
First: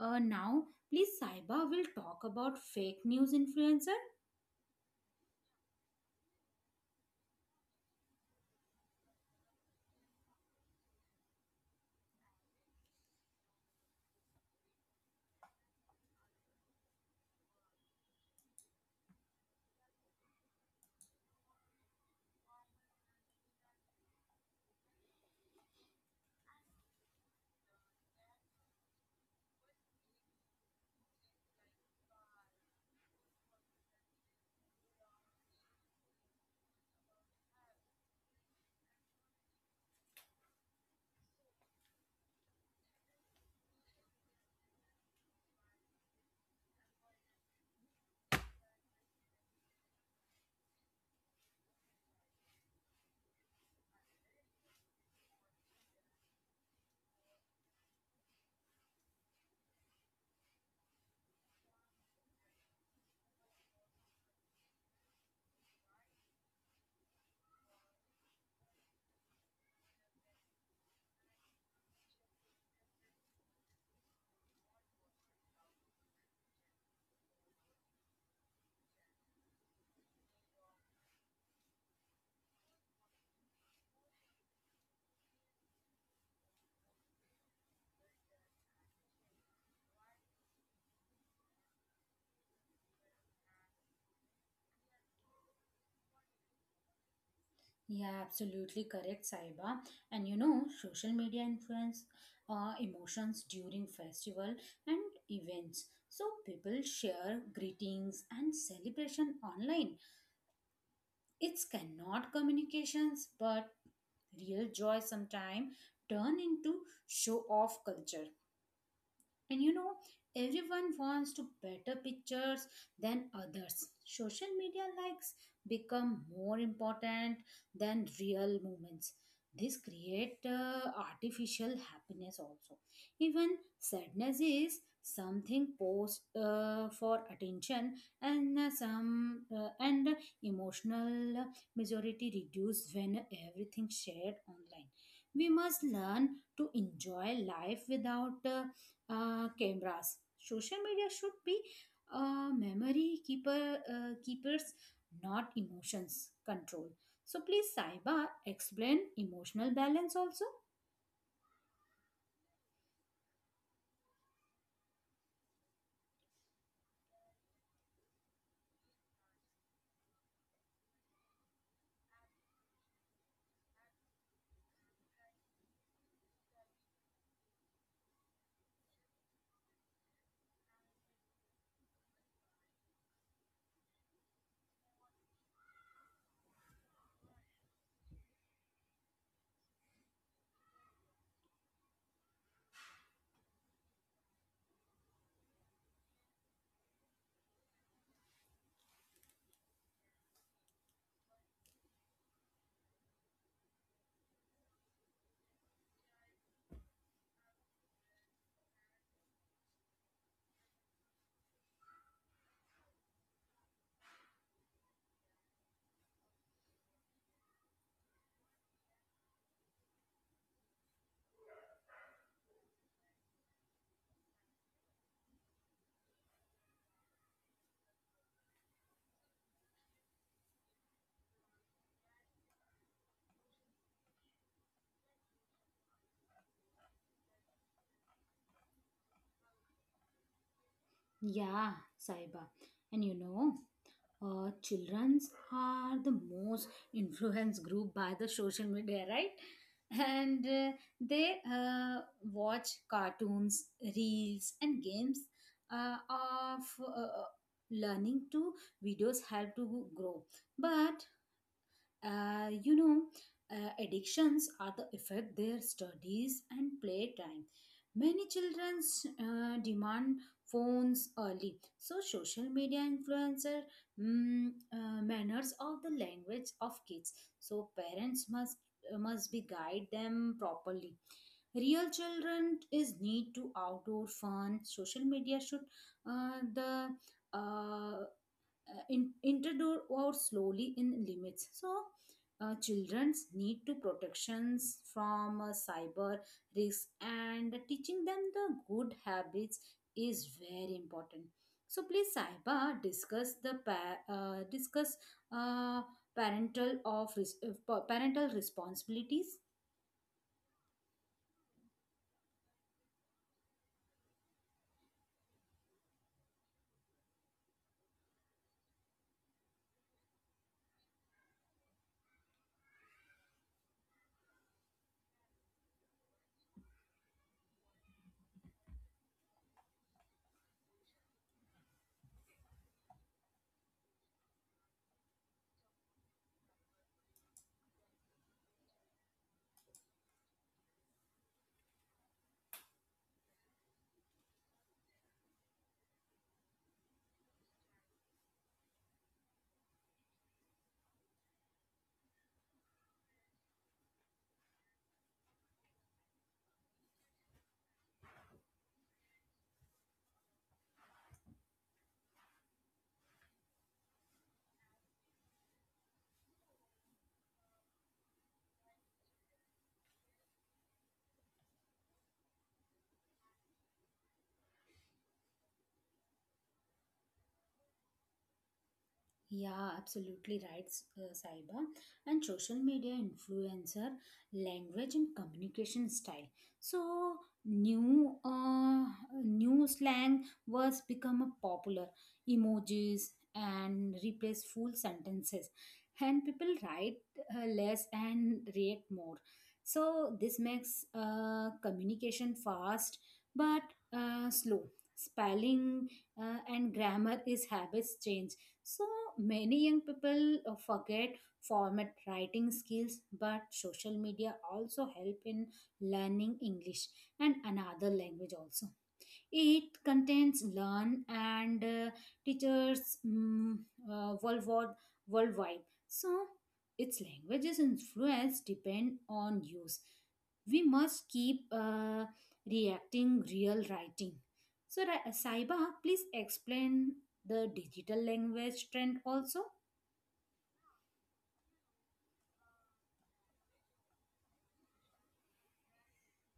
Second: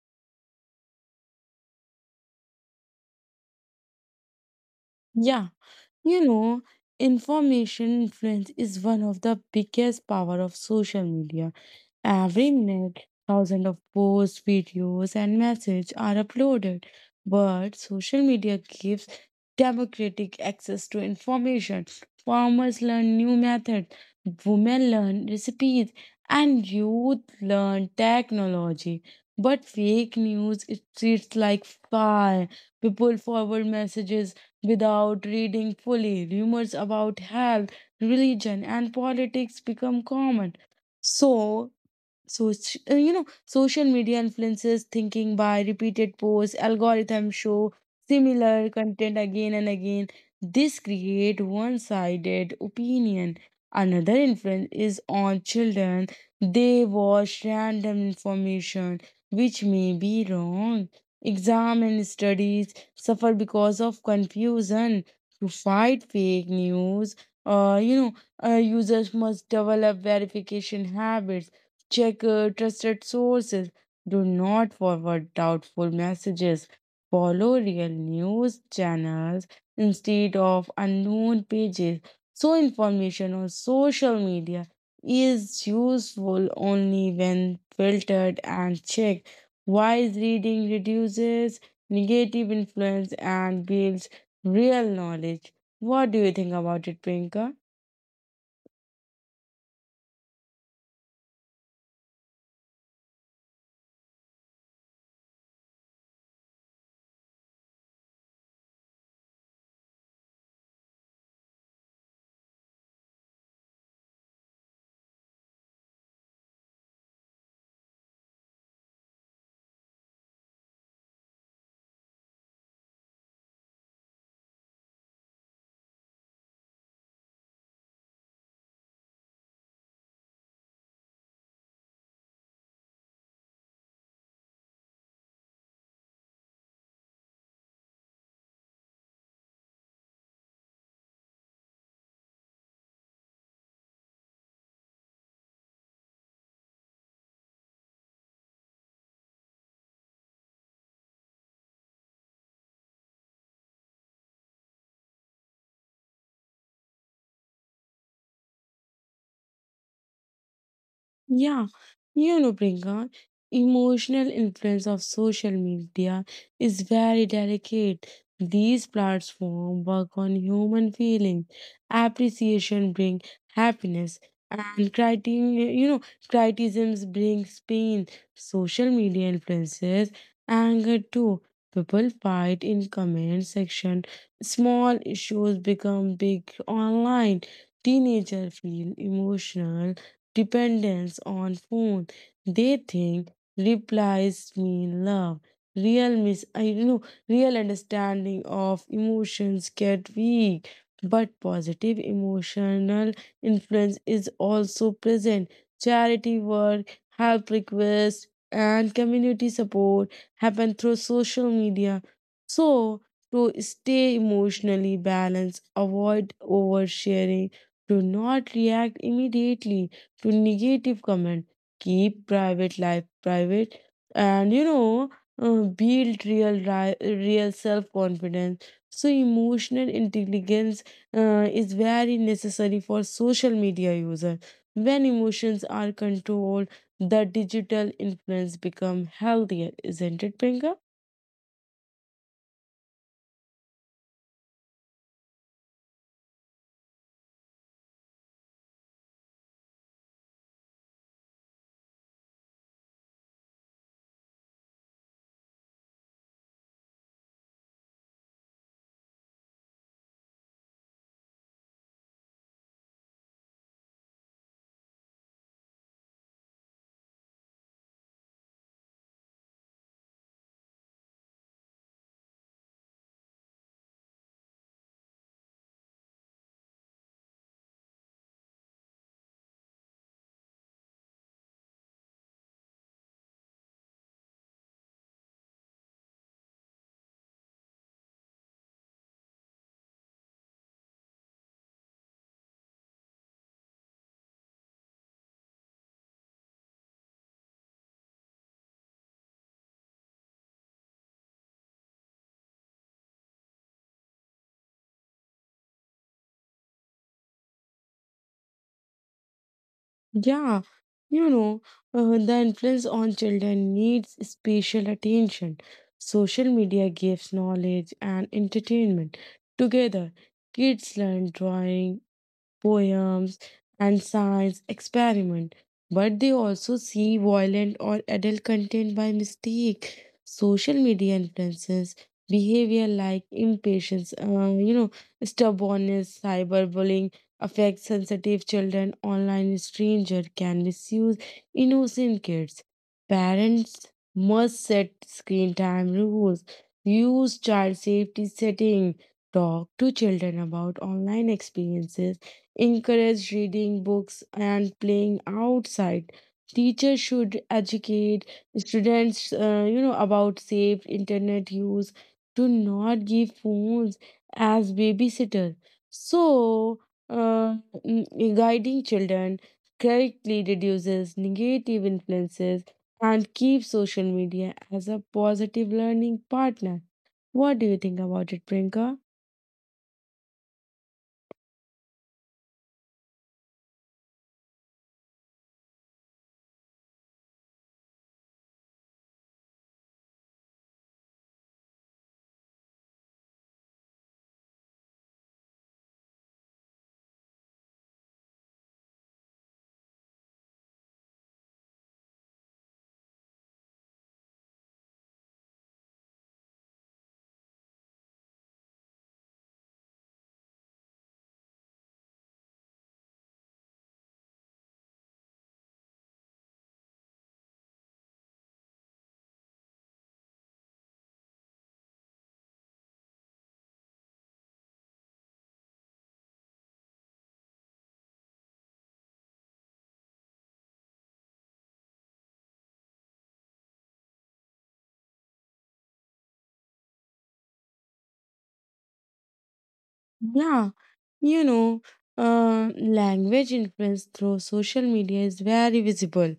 now please saiba will talk about fake news influencer Yeah, you know, Information influence is one of the biggest power of social media. Every minute, thousands of posts, videos, and messages are uploaded. But social media gives democratic access to information. Farmers learn new methods, women learn recipes, and youth learn technology. But fake news it treats like fire. People forward messages without reading fully. Rumors about health, religion, and politics become common. So so, it's- you know, social media influences thinking by repeated posts. Algorithms show similar content again and again. This create one-sided opinion. Another influence is on children. They watch random information which may be wrong. Exam and studies suffer because of confusion. To fight fake news, uh, you know, users must develop verification habits. Check trusted sources. Do not forward doubtful messages. Follow real news channels instead of unknown pages. So, information on social media is useful only when filtered and checked. Wise reading reduces negative influence and builds real knowledge. What do you think about it, Priyanka? yeah absolutely correct saiba and you know social media influence emotions during festival and events so people share greetings and celebration online it's cannot communications but real joy sometimes turn into show off culture and you know, everyone wants to better pictures than others. Social media likes become more important than real moments. This create artificial happiness also. Even sadness is something post for attention and some and emotional majority reduce when everything shared online. We must learn to enjoy life without cameras. Social media should be memory keeper keepers, not emotions control. So please, Saiba, explain emotional balance also. Yeah, Priyanka, emotional influence of social media is very delicate. These platforms work on human feeling. Appreciation bring happiness, and critiquing, you know, criticisms brings pain. Social media influences anger too. People fight in comment section. Small issues become big online. Teenagers feel emotional dependence on phone. They think replies mean love. Real mis I you know Real understanding of emotions get weak, but positive emotional influence is also present. Charity work, help requests, and community support happen through social media. So to stay emotionally balanced, avoid oversharing, do not react immediately to negative comment. Keep private life private, and build real self confidence. So emotional intelligence is very necessary for social media user. When emotions are controlled, the digital influence become healthier, isn't it, Priyanka? Yeah, Saiba, and you know children's are the most influenced group by the social media right and they watch cartoons reels and games of uh, learning to videos help to grow but you know, addictions are the affect their studies and playtime. Many children demand phones early, so social media influencer manners of the language of kids. So parents must be guide them properly. Real children is need to outdoor fun. Social media should uh, the uh, introduced or slowly in limits. So, childrens need to protections from cyber risks and teaching them the good habits is very important. So, please, Saiba, discuss the discuss uh, parental parental responsibilities. Yeah, you know, the influence on children needs special attention. Social media gives knowledge and entertainment. Together, kids learn drawing, poems, and science experiment, but they also see violent or adult content by mistake. Social media influences behavior like impatience, stubbornness. Cyberbullying affects sensitive children. Online stranger can misuse innocent kids. Parents must set screen time rules. Use child safety setting. Talk to children about online experiences, encourage reading books and playing outside. Teachers should educate students, about safe internet use. Do not give phones as babysitter. So, uh, mm, guiding children correctly reduces negative influences and keeps social media as a positive learning partner. What do you think about it, Prinka? Yeah, absolutely right, Saiba. And social media influencer language and communication style. So new, uh, new slang words become a popular emojis and replace full sentences, and people write less and react more. So this makes communication fast but slow. Spelling and grammar is habits change so many young people forget format writing skills, but social media also help in learning English and another language also. It contains learn and teachers uh, worldwide, worldwide. So its language's influence depend on use. We must keep reacting real writing. So Saiba, please explain the digital language trend also. Yeah, you know, Language influence through social media is very visible.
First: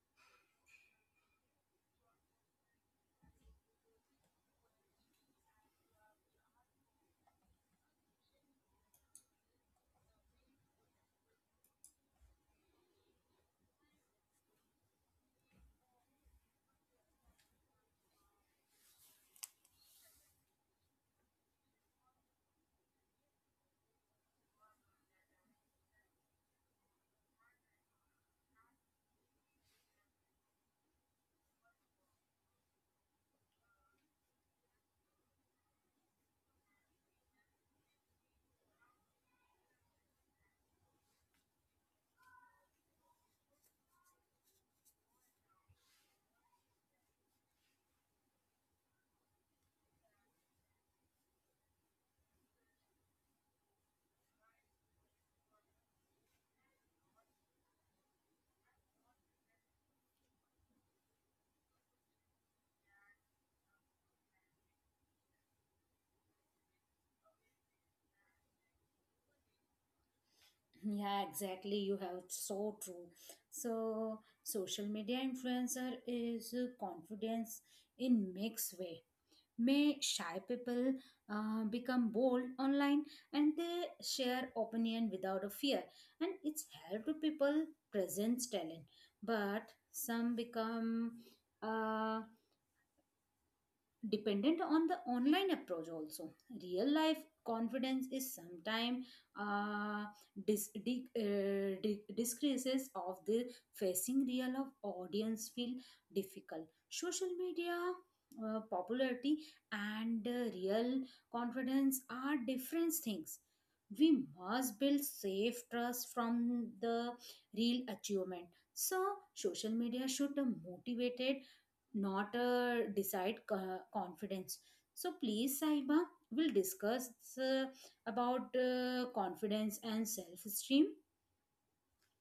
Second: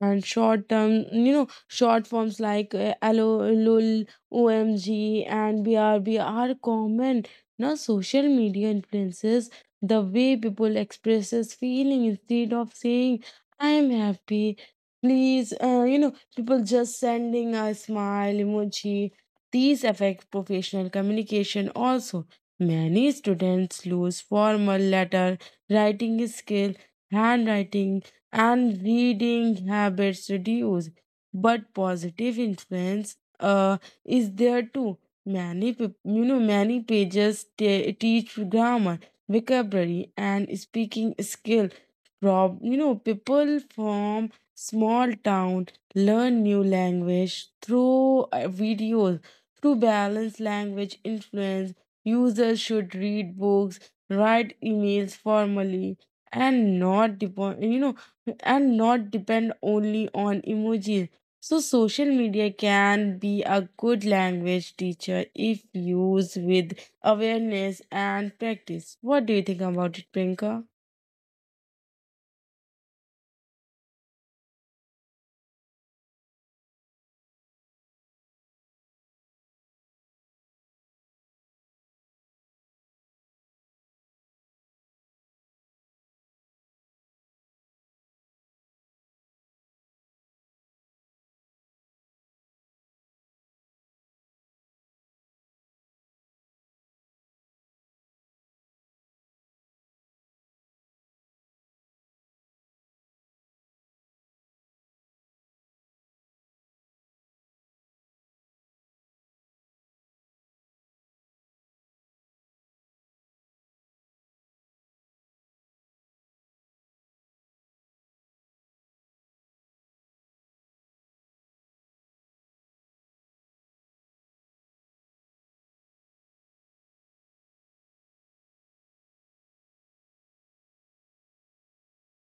And short term, you know, short forms like LO, LOL, OMG, and BRB are common. Now, social media influences the way people expresses feeling. Instead of saying, I am happy. Please, people just sending a smile emoji. These affect professional communication also. Many students lose formal letter writing skill, handwriting, and reading habits reduce. But positive influence is there too. Many peop- you know many pages teach grammar, vocabulary, and speaking skill. Prob- you know people from small town learn new language through videos. To balance language influence, users should read books, write emails formally, and not depend, you know, and not depend only on emojis. So social media can be a good language teacher if used with awareness and practice. What do you think about it, Prinka? Yeah, exactly. You have so true. So social media influencer is confidence in mixed way may shy people become bold online and they share opinion without a fear and it's helped to people presents talent but some become uh, dependent on the online approach also real life confidence is sometimes uh, decreases of the facing real of audience feel difficult social media popularity and real confidence are different things. We must build safe trust from the real achievement. So social media should motivate, not a decide confidence. So please, Saiba, we'll discuss uh, about confidence and self esteem.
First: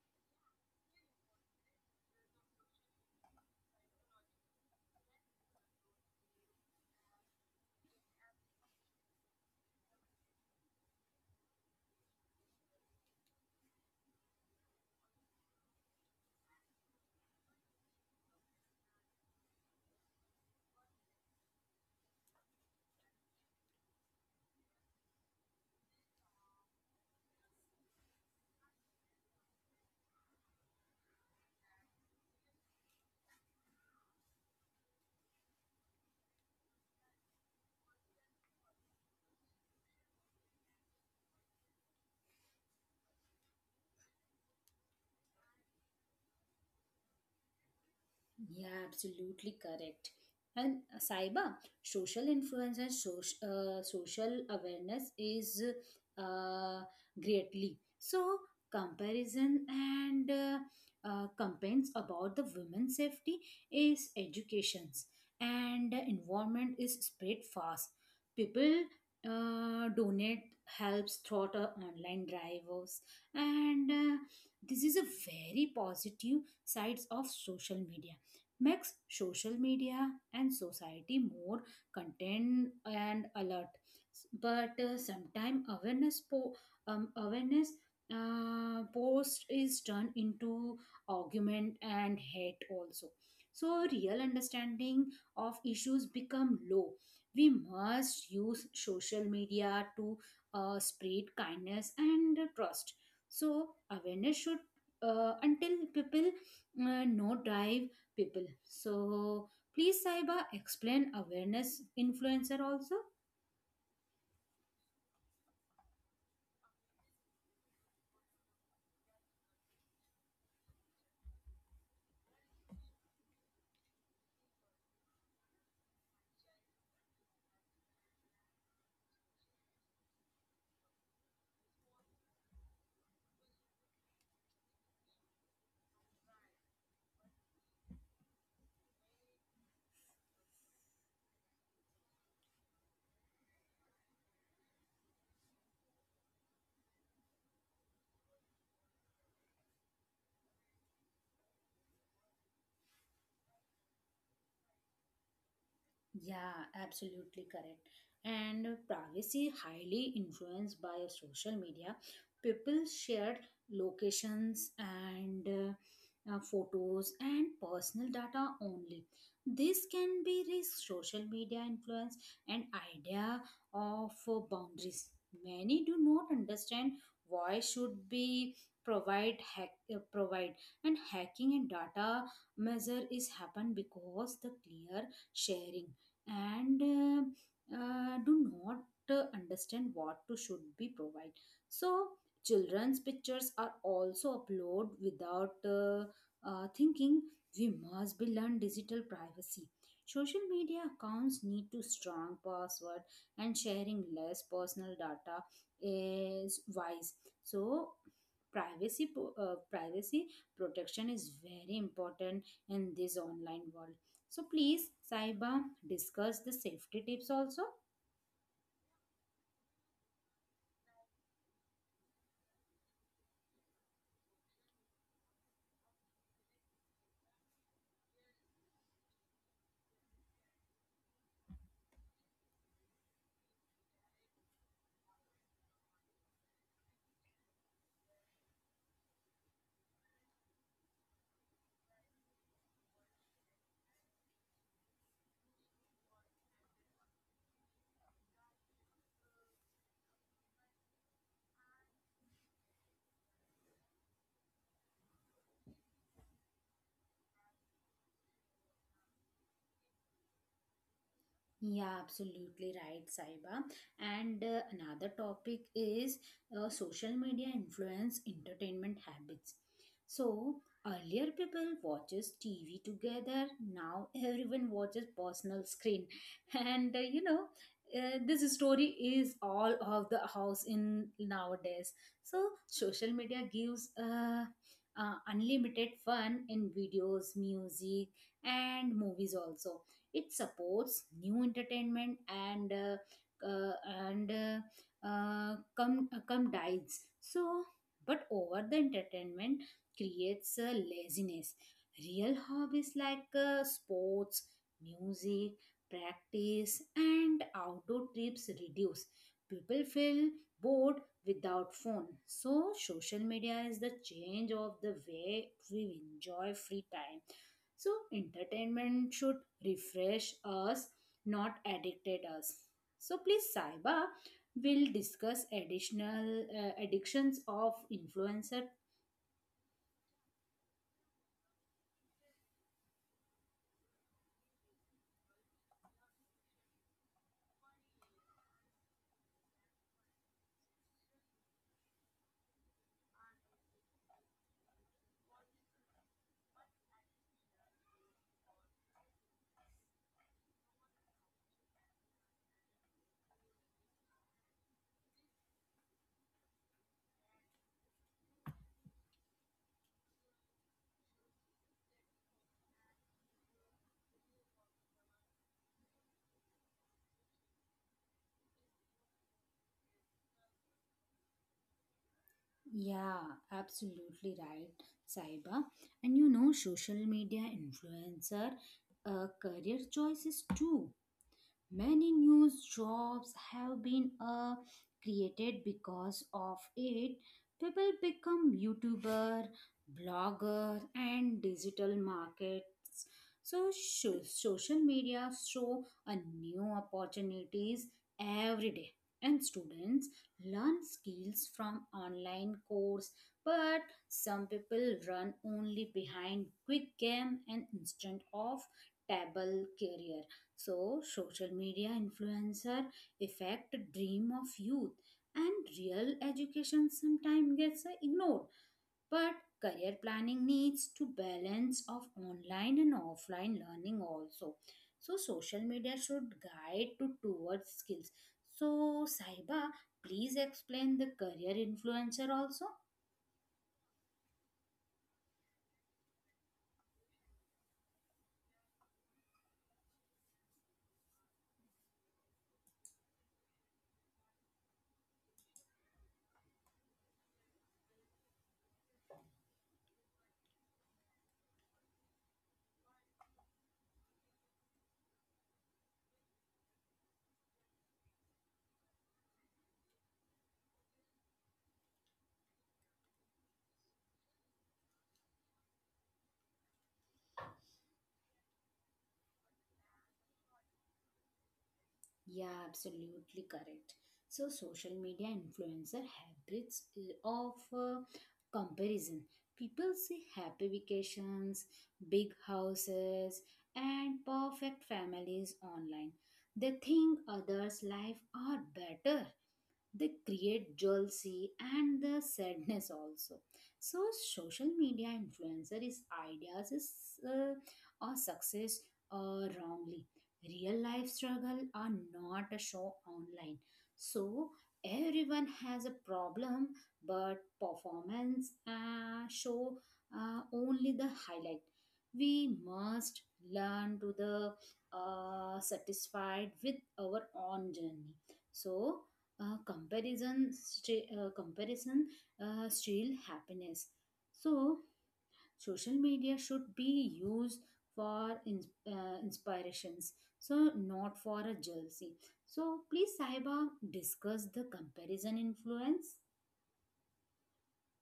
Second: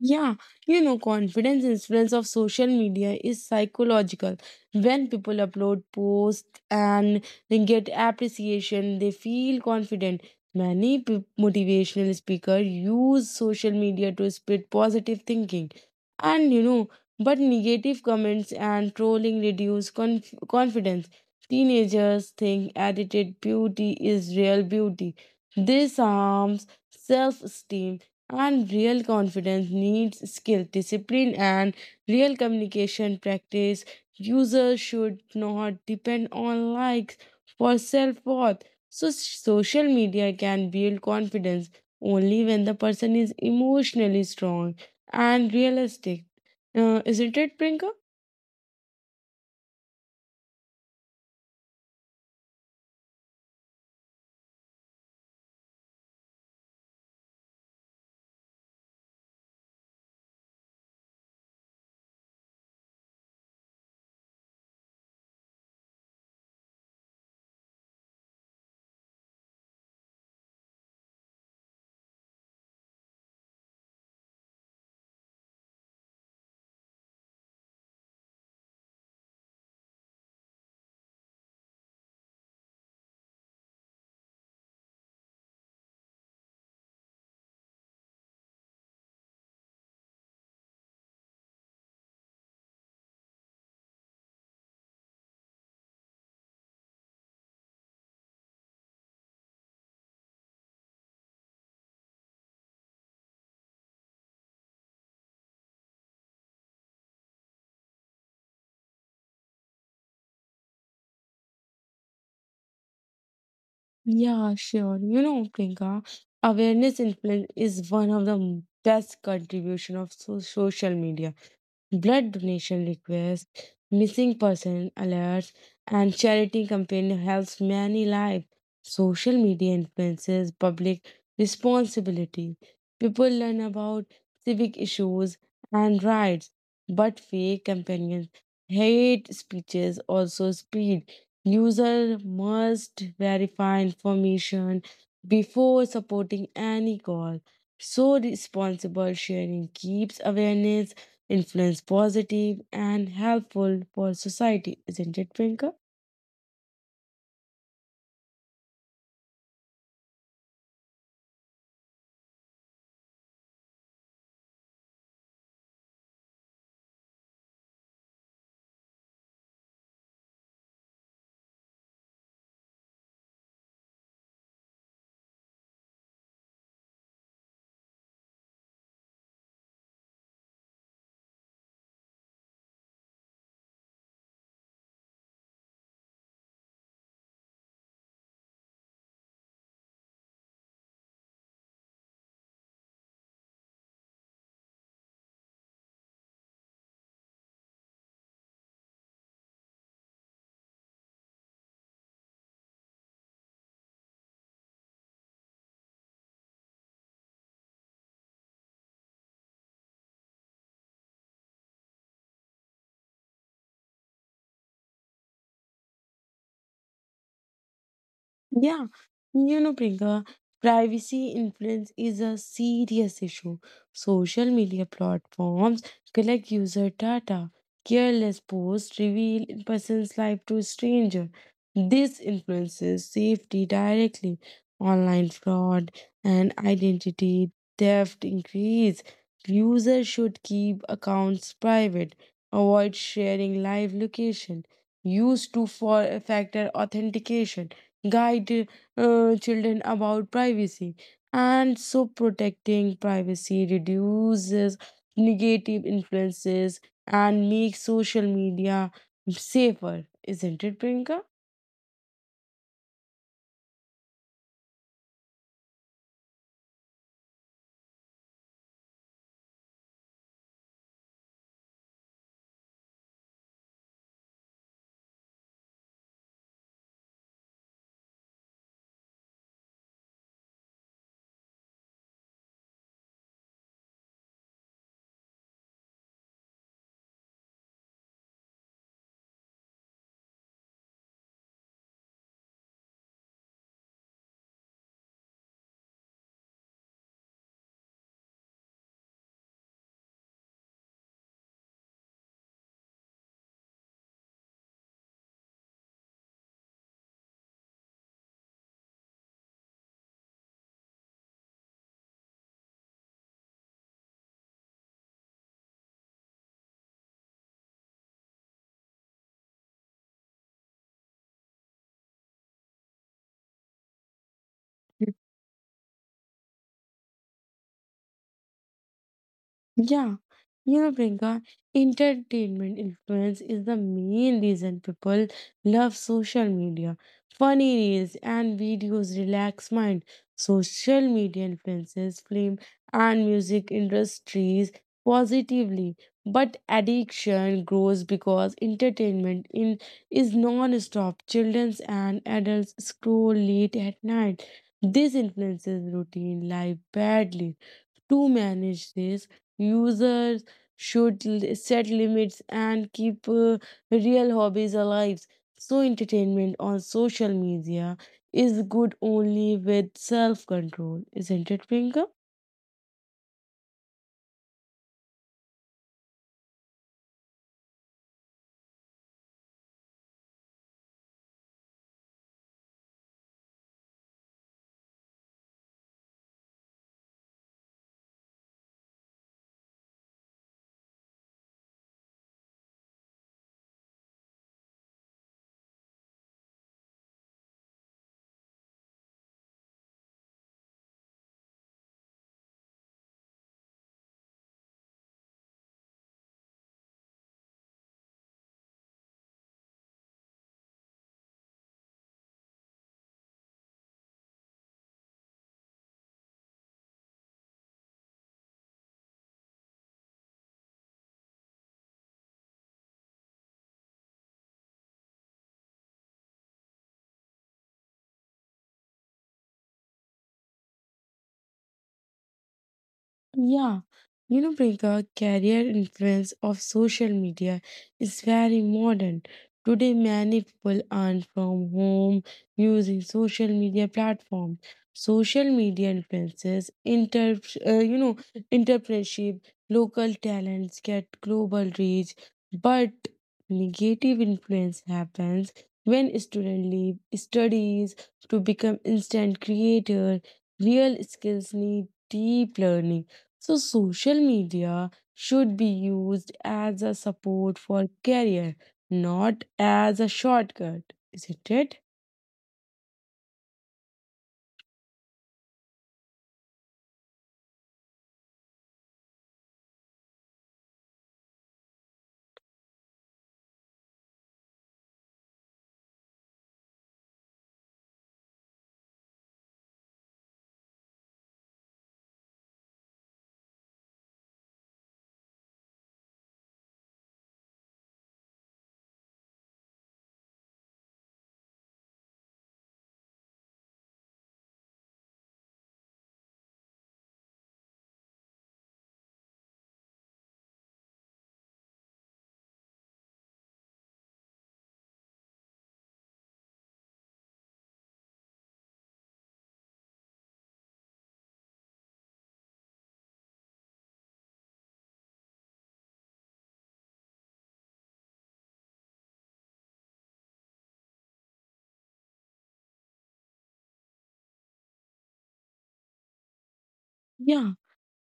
Yeah, Confidence influence of social media is psychological. When people upload posts and they get appreciation, they feel confident. Many motivational speakers use social media to spread positive thinking. And you know, but negative comments and trolling reduce confidence. Teenagers think edited beauty is real beauty. This harms self esteem, and real confidence needs skill, discipline, and real communication practice. Users should not depend on likes for self worth. So, social media can build confidence only when the person is emotionally strong and realistic. Isn't it, Prinka? Yeah, absolutely correct. And Saiba, social influence and social, social awareness is uh, greatly. So, comparison and campaigns about the women's safety is educations and the environment is spread fast. People donate helps through the online drivers and this is a very positive sides of social media makes social media and society more content and alert, but sometimes awareness awareness post is turned into argument and hate also. So real understanding of issues become low. We must use social media to spread kindness and trust. So awareness should until people know drive people. So, please, Saiba, explain awareness influencer also. Yeah, sure. Priyanka, awareness influence is one of the best contribution of social media. Blood donation requests, missing person alerts, and charity campaign helps many lives. Social media influences public responsibility. People learn about civic issues and rights, but fake companions, hate speeches also spread. User must verify information before supporting any call. So responsible sharing keeps awareness, influence positive and helpful for society, isn't it, Prinka? Yeah, absolutely correct. And privacy highly influenced by social media. People shared locations and photos and personal data only. This can be risk social media influence and idea of boundaries. Many do not understand why should be provide and hacking and data measure is happen because the clear sharing and do not understand what to should be provided. So children's pictures are also uploaded without thinking. We must be learn digital privacy. Social media accounts need to strong password and sharing less personal data is wise. So privacy protection is very important in this online world. So please, Saiba, discuss the safety tips also. Yeah, Priyanka, privacy influence is a serious issue. Social media platforms collect user data. Careless posts reveal a person's life to a stranger. This influences safety directly. Online fraud and identity theft increase. Users should keep accounts private. Avoid sharing live location. Use two-factor authentication guide children about privacy, and so protecting privacy reduces negative influences and makes social media safer, isn't it, Priyanka? Yeah, absolutely right, Saiba. And another topic is social media influence entertainment habits. So earlier people watches TV together. Now everyone watches personal screen, and this story is all of the house in nowadays. So social media gives unlimited fun in videos, music, and movies also. It supports new entertainment uh, and come dies. So, but over the entertainment creates laziness. Real hobbies like sports, music, practice, and outdoor trips reduce. People feel bored without phone. So social media is the change of the way we enjoy free time. So entertainment should refresh us, not addicted us. So please, Saiba, will discuss additional addictions of influencer. Yeah, Priyanka, entertainment influence is the main reason people love social media. Funny reels and videos relax mind. Social media influences film and music industries positively, but addiction grows because entertainment in is non-stop. Children and adults scroll late at night. This influences routine life badly. To manage this, users set limits and keep real hobbies alive. So, entertainment on social media is good only with self control, isn't it, Priyanka? Yeah, absolutely right, Saiba. And you know, social media influencer career choices too. Many new jobs have been created because of it. People become YouTuber, blogger, and digital markets. So social media show a new opportunities every day, and students learn skills from online course. But some people run only behind quick game and instant of table career. So, social media influencer affect dream of youth and real education sometimes gets ignored. But career planning needs to balance of online and offline learning also. So, social media should guide to towards skills. So, Saiba, please explain the career influencer also. Yeah, Priyanka, career influence of social media is very modern. Today, many people earn from home using social media platform. Social media influences, inter, uh, you know, entrepreneurship, local talents get global reach, but negative influence happens when students leave studies to become instant creator. Real skills need deep learning. So, social media should be used as a support for career, not as a shortcut, isn't it? Yeah, absolutely correct. So, social media influencer habits of comparison. People see happy vacations, big houses, and perfect families online. They think others' life are better. They create jealousy and the sadness also. So social media influencer is ideas is uh, or success wrongly. Real life struggle are not a show online. So everyone has a problem, but performance show only the highlight. We must learn to the satisfied with our own journey. So comparison steal happiness. So social media should be used for inspirations, so not for a jealousy. So please, Saiba, discuss the comparison influence. Yeah.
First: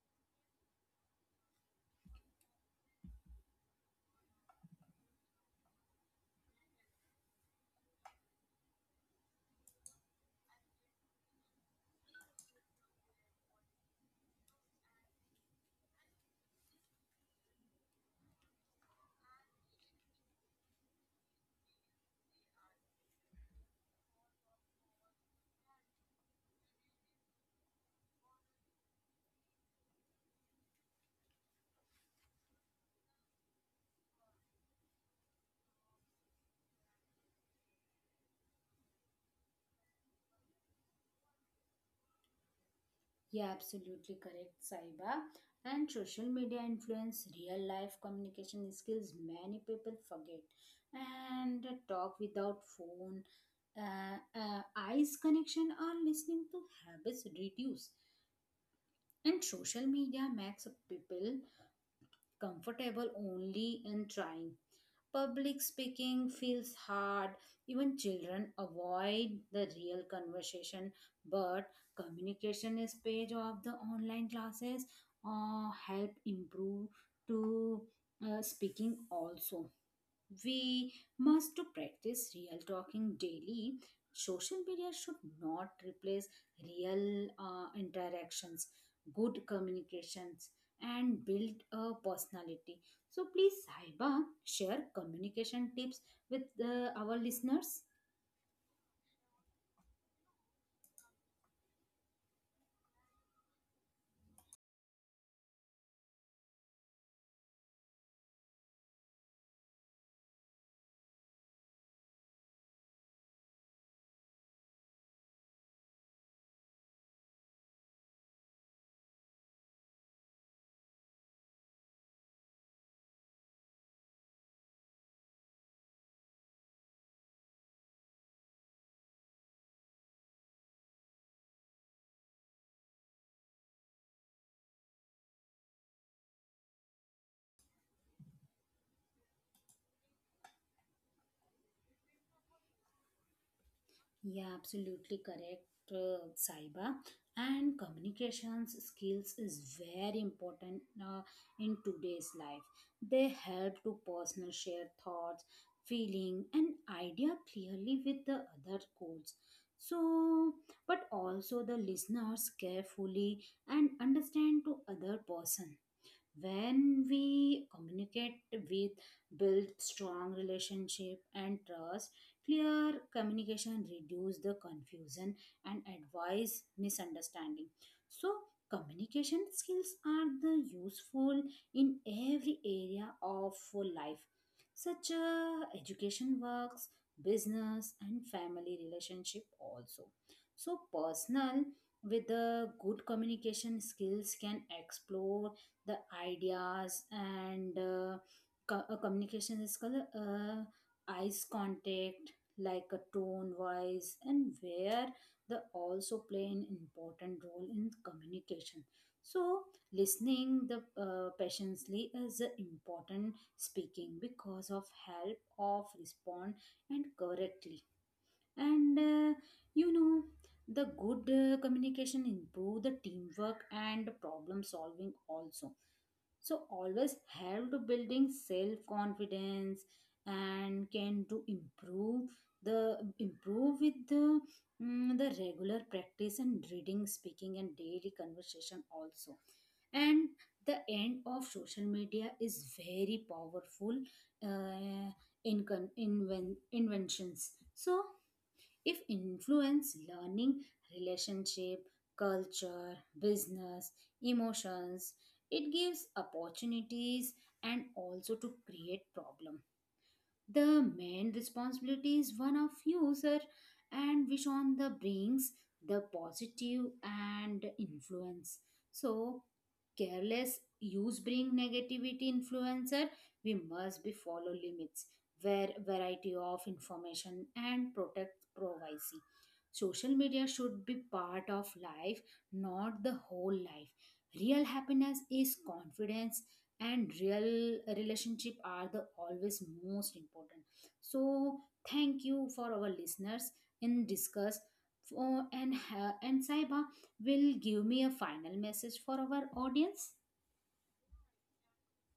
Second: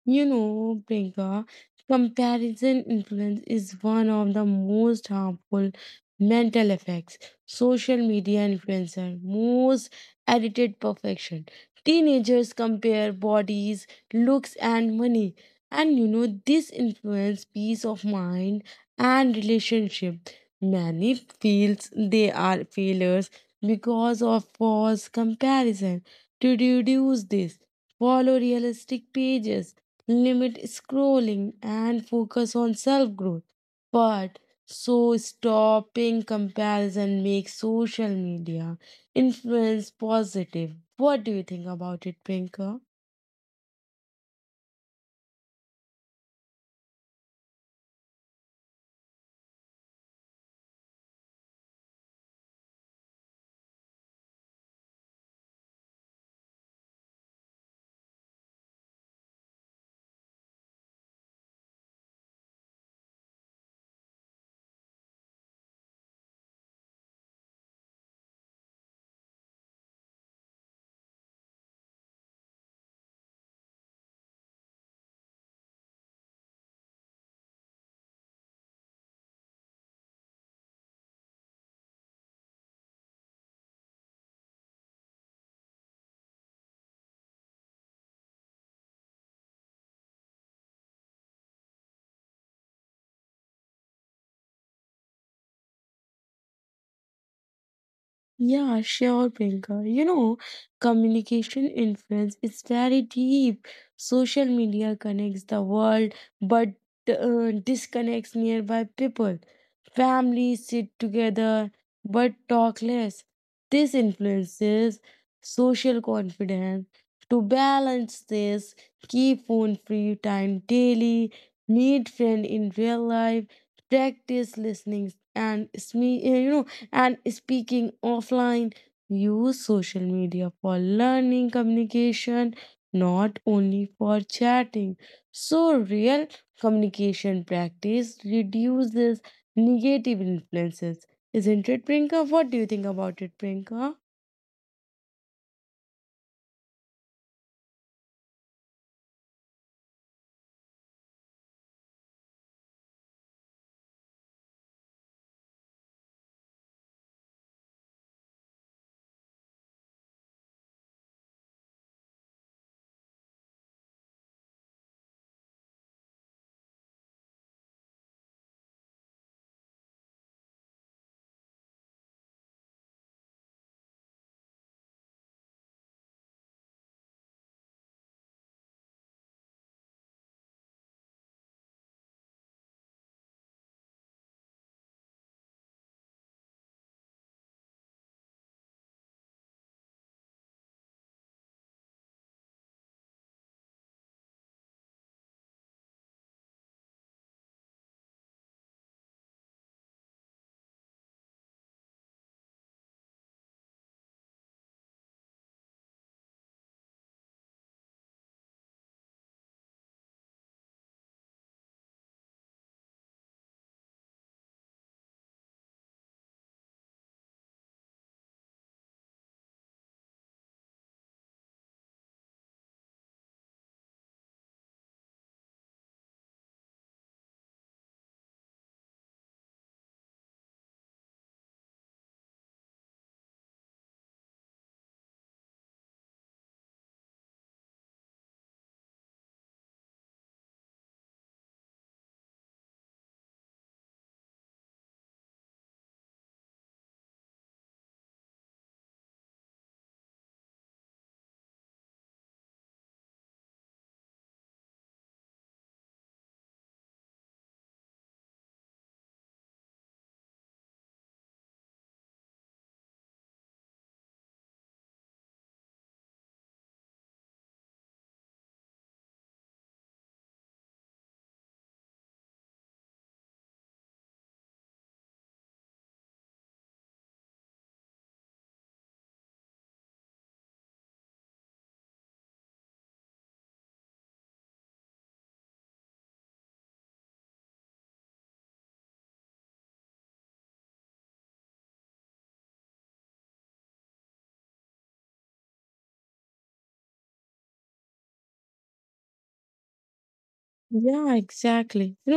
Priyanka, comparison influence is one of the most harmful mental effects. Social media influencer, most edited perfection. Teenagers compare bodies, looks, and money. And this influence peace of mind and relationship. Many feels they are failures because of false comparison. To reduce this, follow realistic pages, limit scrolling, and focus on self growth. But so stopping comparison makes social media influence positive. What do you think about it, Pinker? Yeah, absolutely correct, Saiba. And social media influence real life communication skills many people forget. And the talk without phone, eyes connection or listening to habits reduce. And social media makes people comfortable only in trying. Public speaking feels hard. Even children avoid the real conversation, but communication is page of the online classes or help improve to speaking also. We must to practice real talking daily. Social media should not replace real interactions, good communications, and build a personality. So please, Saiba, share communication tips with our listeners. Yeah, sure, Priyanka. Communication influence is very deep. Social media connects the world, but disconnects nearby people. Families sit together but talk less. This influences social confidence. To balance this, keep phone free time daily, meet friend in real life, practice listening and and speaking offline, use social media for learning communication, not only for chatting. So, real communication practice reduces negative influences. Isn't it, Prinka? What do you think about it, Prinka? Yeah, absolutely correct, Saiba. And communications skills is very important in today's life. They help to personal share thoughts, feeling, and idea clearly with the other codes. So, but also the listeners carefully and understand to other person when we communicate with build strong relationship and trust. Clear communication reduce the confusion and advise misunderstanding. So communication skills are the useful in every area of life, such as education works, business, and family relationship also. So personal with the good communication skills can explore the ideas and communication is called eyes contact like a tone voice and where they also play an important role in communication. So listening the patiently is a important speaking because of help of respond and correctly and you know the good communication improve the teamwork and problem solving also. So always help to building self confidence and can to improve the improve with the the regular practice and reading speaking and daily conversation also. And the end of social media is very powerful uh, in, in inventions. So if influence learning, relationship, culture, business, emotions, it gives opportunities and also to create problem. The main responsibility is one of user and which on the brings the positive and influence. So careless use bring negativity influencer, we must be follow limits where variety of information and protect privacy. Social media should be part of life, not the whole life. Real happiness is confidence and real relationship are the always most important. So thank you for our listeners in discuss for, and Saiba will give me a final message for our audience. Yeah, exactly.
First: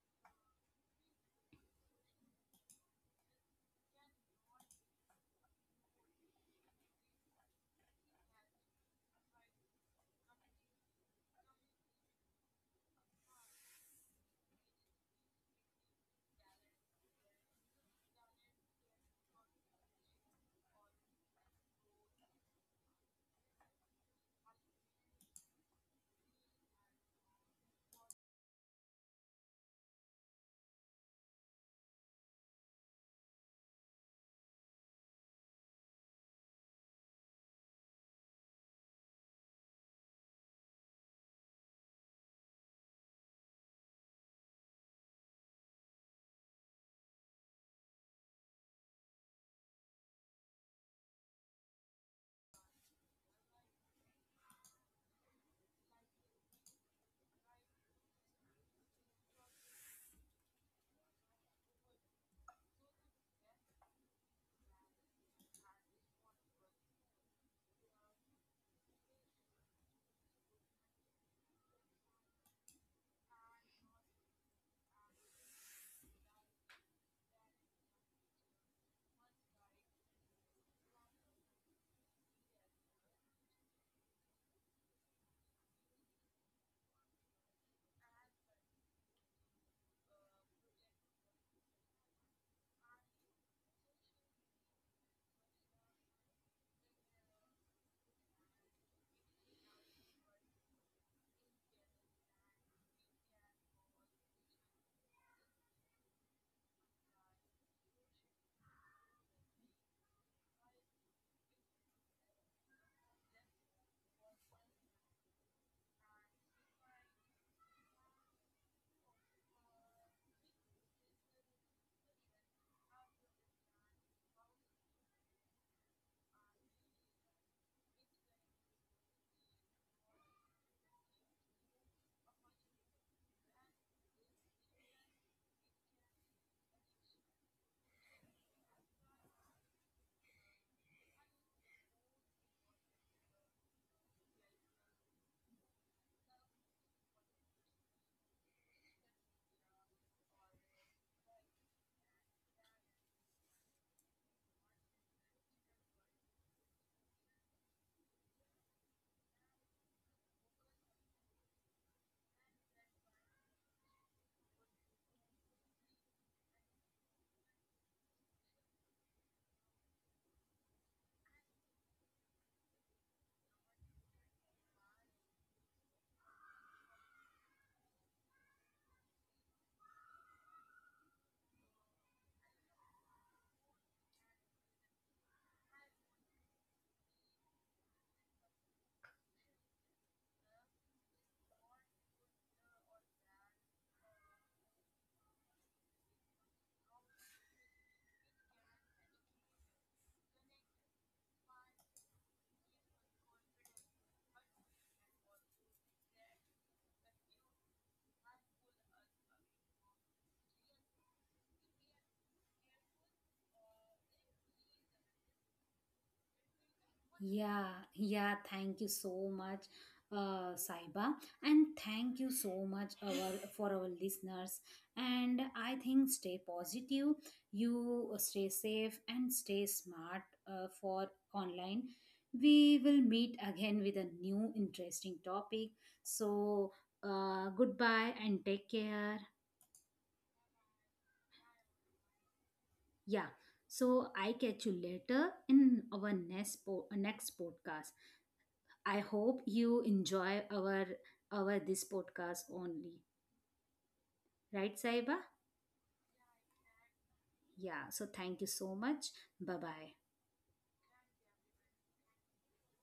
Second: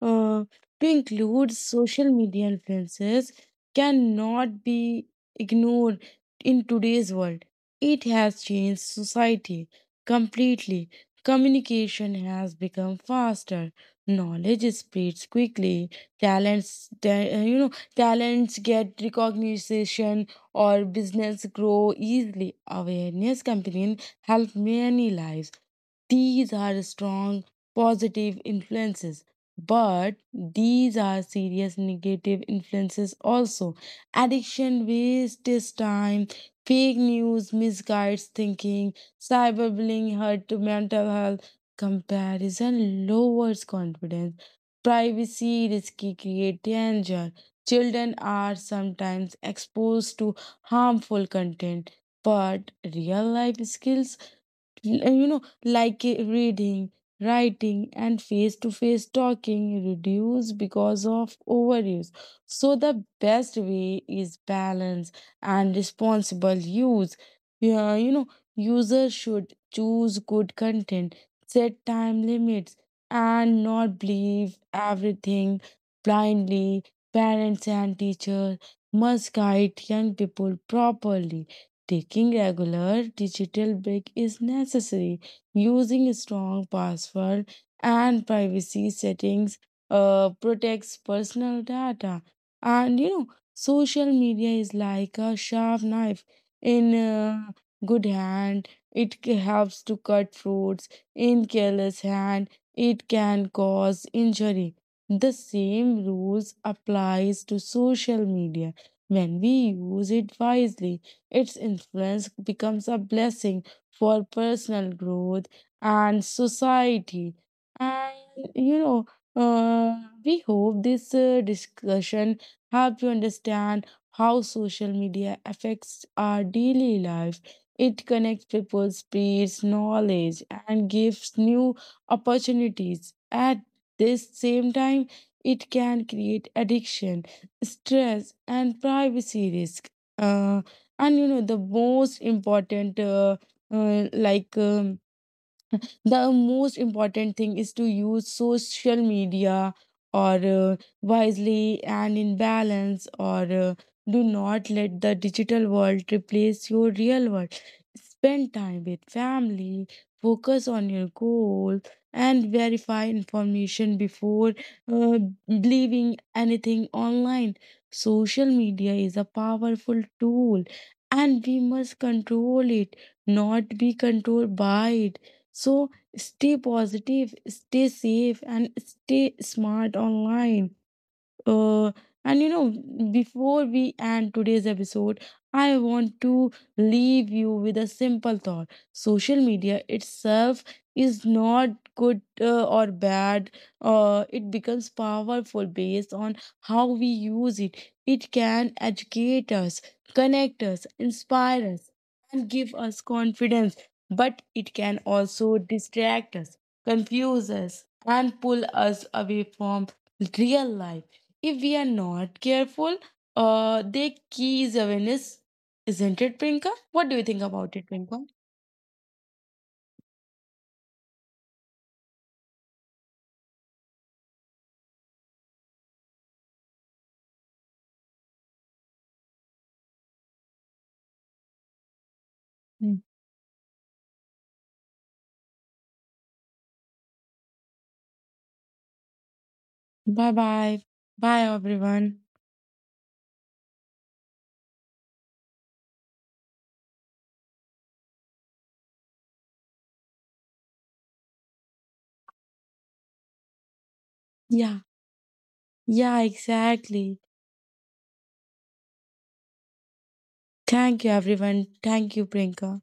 know, uh, to include social media influences cannot be ignored in today's world. It has changed society completely. Communication has become faster. Knowledge spreads quickly. Talents, ta- you know, talents get recognition or business grow easily. Awareness campaign help many lives. These are strong positive influences. But these are serious negative influences also. Addiction wastes time, fake news misguides thinking, cyberbullying hurt to mental health, comparison lowers confidence, privacy risky create danger. Children are sometimes exposed to harmful content, but real life skills reading, writing, and face to face talking reduce because of overuse. So the best way is balance and responsible use. Yeah, users should choose good content, set time limits, and not believe everything blindly. Parents and teachers must guide young people properly. Taking regular digital break is necessary. Using strong password and privacy settings protects personal data. And you know, Social media is like a sharp knife in good hand. It helps to cut fruits. In careless hand, it can cause injury. The same rules applies to social media when we use it wisely. Its influence becomes a blessing for personal growth and society. And you know, uh, we hope this discussion help you understand how social media affects our daily life. It connects people, spreads knowledge, and gives new opportunities. At this same time, it can create addiction, stress, and privacy risk. Uh, and you know the most important like the most important thing is to use social media or wisely and in balance or Do not let the digital world replace your real world. Spend time with family, focus on your goal, and verify information before uh, believing anything online. Social media is a powerful tool and we must control it, not be controlled by it. So stay positive, stay safe, and stay smart online. Uh, and you know before we end today's episode, I want to leave you with a simple thought. Social media itself is not good or bad. It becomes powerful based on how we use it. It can educate us, connect us, inspire us, and give us confidence. But it can also distract us, confuse us, and pull us away from real life if we are not careful. The key is awareness, isn't it, Prinka? What do you think Yeah, about it, Prinka? yeah, thank you so much, Saiba, and thank you so much our, for our listeners. And I think stay positive, you stay safe, and stay smart for online. We will meet again with a new interesting topic. So, goodbye and take care. Bye bye. Bye, everyone. Yeah, so I catch you later in our next podcast. I hope you enjoy our this podcast only. Right, Yeah, Saiba? yeah, exactly. Yeah. So thank you so much. Bye bye. Thank you, everyone. Thank you, Prinka.